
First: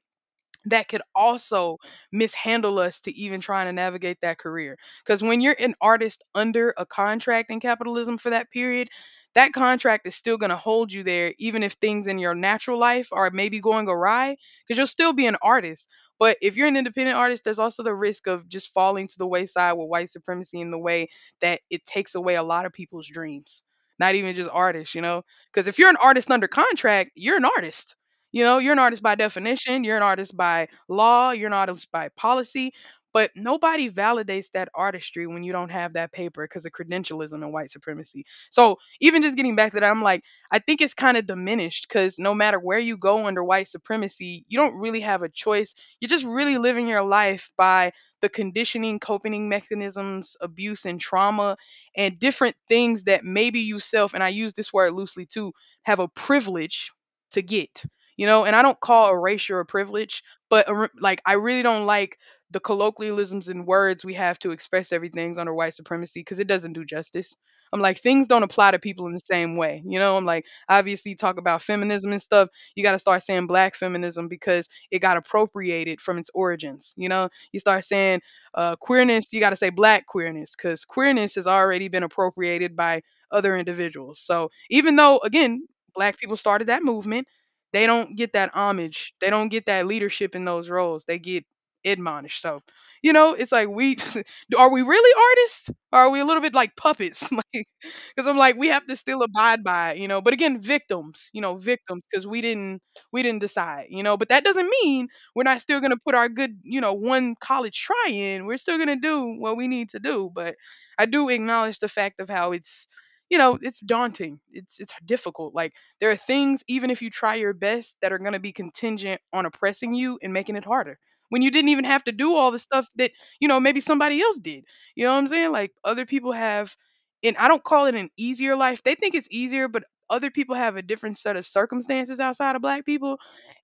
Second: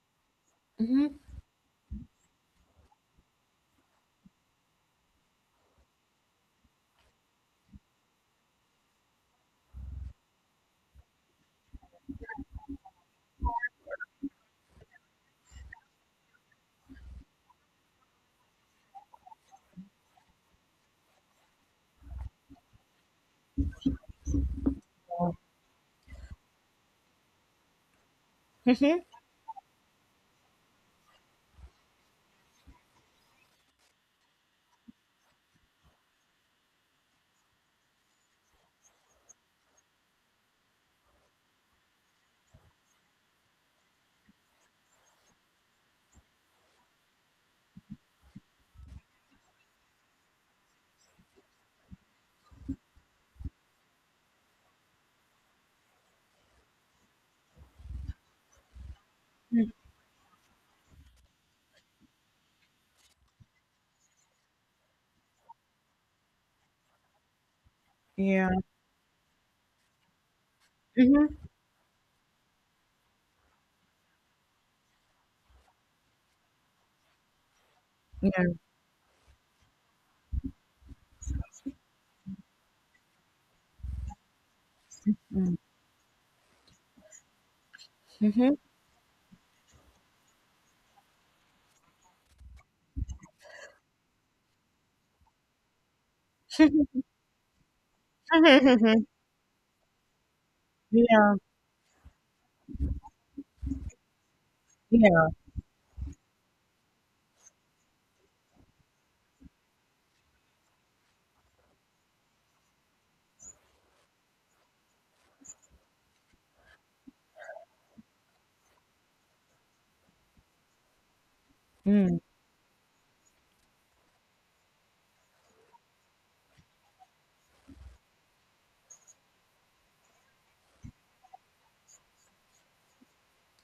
that could also mishandle us to even trying to navigate that career. Because when you're an artist under a contract in capitalism for that period, that contract is still going to hold you there, even if things in your natural life are maybe going awry, because you'll still be an artist. But if you're an independent artist, there's also the risk of just falling to the wayside with white supremacy in the way that it takes away a lot of people's dreams, not even just artists, you know? Because if you're an artist under contract, you're an artist you know, you're an hmm artist by definition, you're an artist by law, you're an artist by policy, but nobody validates that artistry when you don't have that paper because of credentialism and white supremacy. So, even just getting back to that, I'm like, I think it's kind of diminished because no matter where you go under white supremacy, you don't really have a choice. You're just really living your life by the conditioning, coping mechanisms, abuse, and trauma, and different things that maybe yourself, and I use this word loosely too, have a privilege to get you know and I don't call erasure a privilege but a like I really don't like the colloquialisms and words we have to express everything's under white supremacy because it doesn't do justice. I'm like things don't Yeah. apply to people in the same way. You know, I'm like obviously hmm talk about feminism and stuff you got to start saying black feminism because it got appropriated from its origins. You know you start saying Yeah. Queerness you got to say black queerness because queerness has already been appropriated by other individuals so even though again black people started that movement they don't get that hmm homage. They don't get that leadership in those roles. They get admonished. So, you know, it's like we <laughs> are we really artists? Or are we a little bit like puppets? <laughs> Because I'm like, we have to <laughs> still abide by it, you know. But again, victims, yeah. you know, victims, because we didn't decide, you know. But that doesn't mean Yeah. we're not still gonna put our good, you know, one college try in. We're still gonna do what we need to do. But I do acknowledge the fact of how it's you know it's daunting, it's difficult. Like, there are things, even if you try your best, that are going to be contingent on oppressing you and making it harder when you didn't even have to Mm. do all the stuff that, you know, maybe somebody else did. You know what I'm saying? Like, other people have, and I don't call it an easier life. They think it's easier, but other people have a different set of circumstances outside of black people.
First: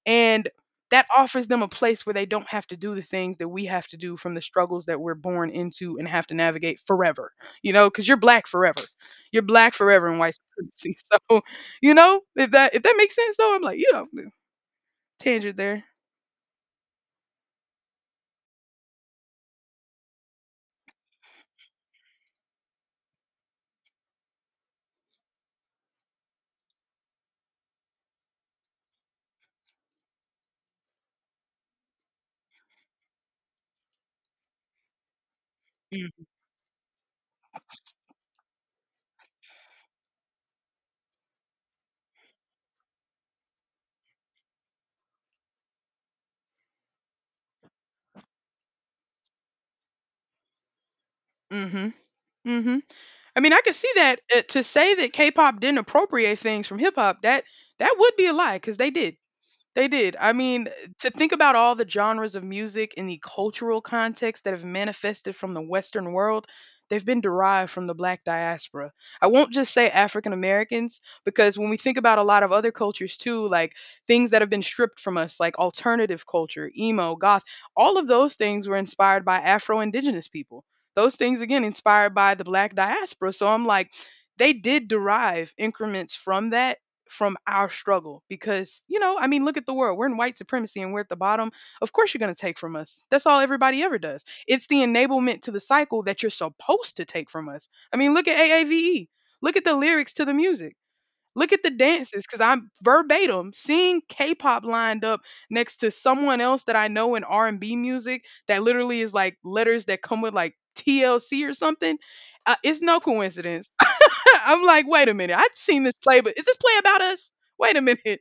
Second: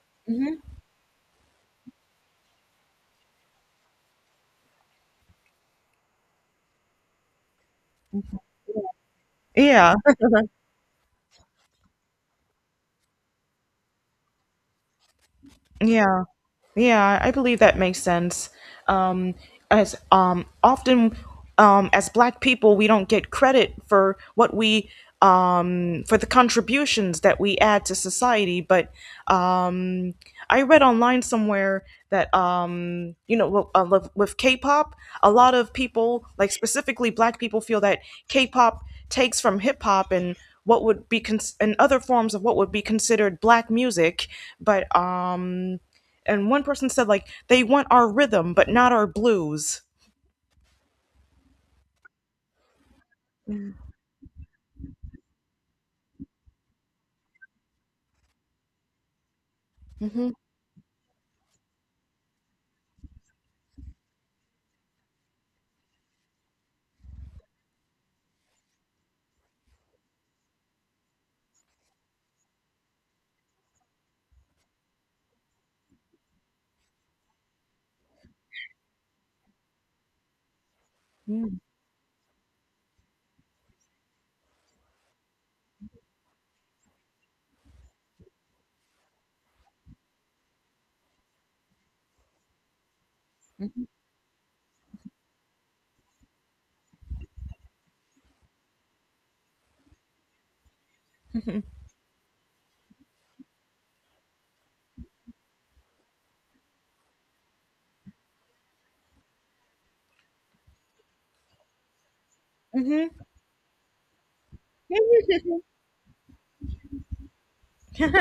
And Mhm. that offers them a place where they don't have to do the things that we have to do from the struggles that we're born into and have to navigate forever. You know, because you're black forever. You're black Yeah. forever in white supremacy. <laughs> So, you know, if that makes sense, though. I'm like, you know, tangent <laughs> there. Yeah. Yeah, I believe that makes sense. Um, as often as Black people, we don't get credit for what we for the contributions that we add to society. But um, I read online somewhere that you know with, with K-pop, a lot of Mm. people, like specifically Black people, feel that K-pop takes from hip hop and what would be cons- and other forms of what would be considered black music, but and one person said like they want our rhythm but not our blues. Mhm. Mhm. I mean, I could see that. To say that K-pop didn't appropriate things from hip hop, that would be a lie, cuz they did. They did. Mm-hmm. I mean, to think about all the genres of music and the cultural context that have manifested from the Western world, they've been derived from the black diaspora. I won't just say African Americans, because when we think about a lot of other cultures too, like things that have been stripped from us, like alternative culture, emo, goth, all of those things were inspired by Afro indigenous people. Those things, Mm-hmm. again, inspired by the black diaspora. So I'm like, they did derive increments from that, from our struggle. Because, you know, I mean, look at the world we're in. White supremacy, and we're at the bottom. Of course you're going to take from us. That's all everybody ever does. It's the enablement to the cycle that you're supposed to take from us. I mean, look at AAVE, look at the lyrics to the music, look at the dances. Because I'm verbatim seeing K-pop lined up next to someone else that I know in R&B music that literally is like letters that come with like TLC or something. It's no Mm-hmm. coincidence. <laughs> I'm like, wait a minute. I've seen this play, but is this play about us? Wait a minute.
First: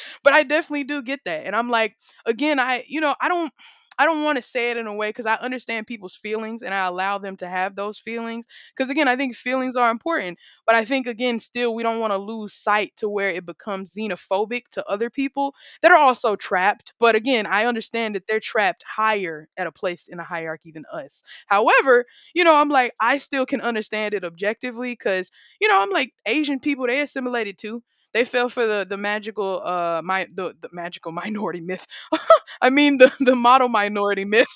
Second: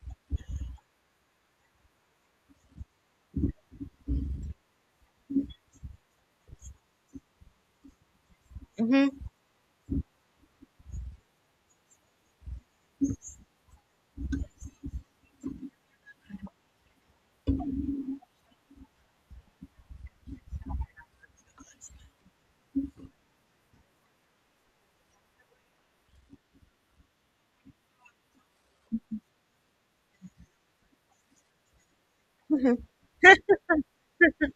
<laughs> But I definitely do get that. And I'm like, again, I don't. I don't want to say it in a way, because I understand people's feelings and I allow them to have those feelings. Because again, I Mm-hmm. think feelings are important, but I think again, still, we don't want to lose sight to where it becomes xenophobic to other people that are also trapped. But again, I understand that they're trapped higher at a place in a hierarchy than us. However, you know, I'm like, I still can understand it objectively because, you know, I'm like, Asian people, they assimilated too. They fell for the magical minority myth. I mean, the model minority myth.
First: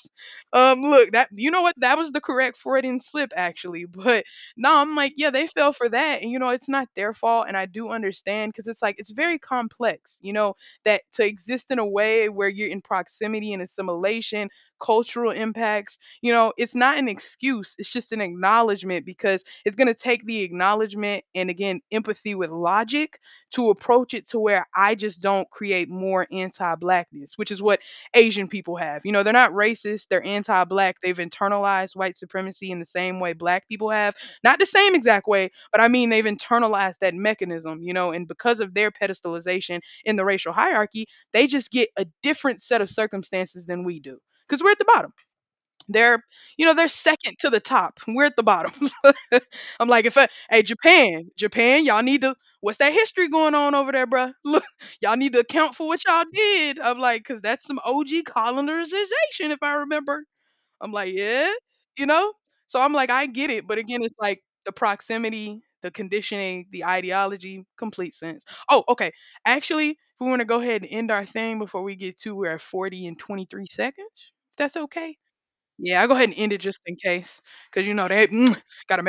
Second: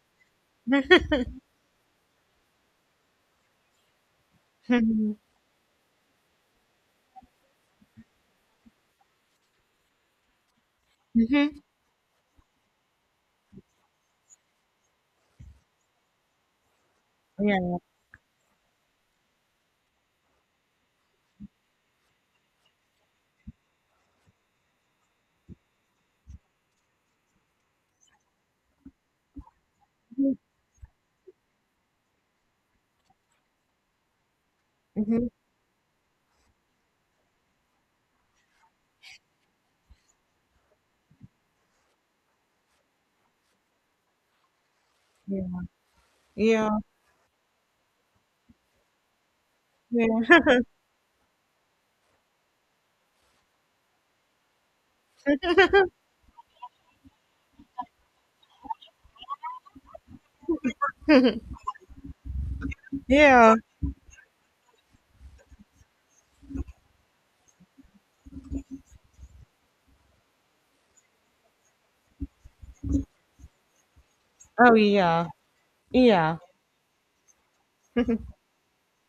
Look, that, you know what, that was the correct Freudian slip actually. But no, I'm like, Mm-hmm. yeah, they fell for that, and you know it's not their fault, and I do understand, because it's like, it's very complex, you know, that to Mm-hmm. exist in a way where you're in proximity and assimilation, cultural impacts, you know, it's not an excuse, Yeah. it's just an acknowledgement, because it's gonna take the acknowledgement and again empathy with logic to approach it, to where I just don't create more anti-blackness, which is what Asian people have. You know, they're not racist, they're anti black. They've internalized white supremacy in the same way black people have. Not the same exact Mm-hmm. way, but I mean, they've internalized that mechanism, you know. And because of their pedestalization in the racial hierarchy, they just get a different set of circumstances than we do, because we're at the bottom. Yeah. They're, you Yeah. know, they're second to the top. We're at the bottom. <laughs> I'm like, if I, Yeah. hey, Japan, Japan, y'all need to, what's that history going on over there, bruh? <laughs> Look, y'all need to account for what y'all did. I'm like, because that's some OG colonization, if I remember. I'm like, yeah, you know? So I'm like, I get Yeah. it. But again, it's like the proximity, the conditioning, the ideology, complete sense. Oh, okay. Actually, if we want to go ahead and end our thing before we get to, we're at 40 and 23 seconds. If Oh that's okay. yeah. Yeah, I go ahead and Yeah. end it just in case, cause you know they <tsk> gotta make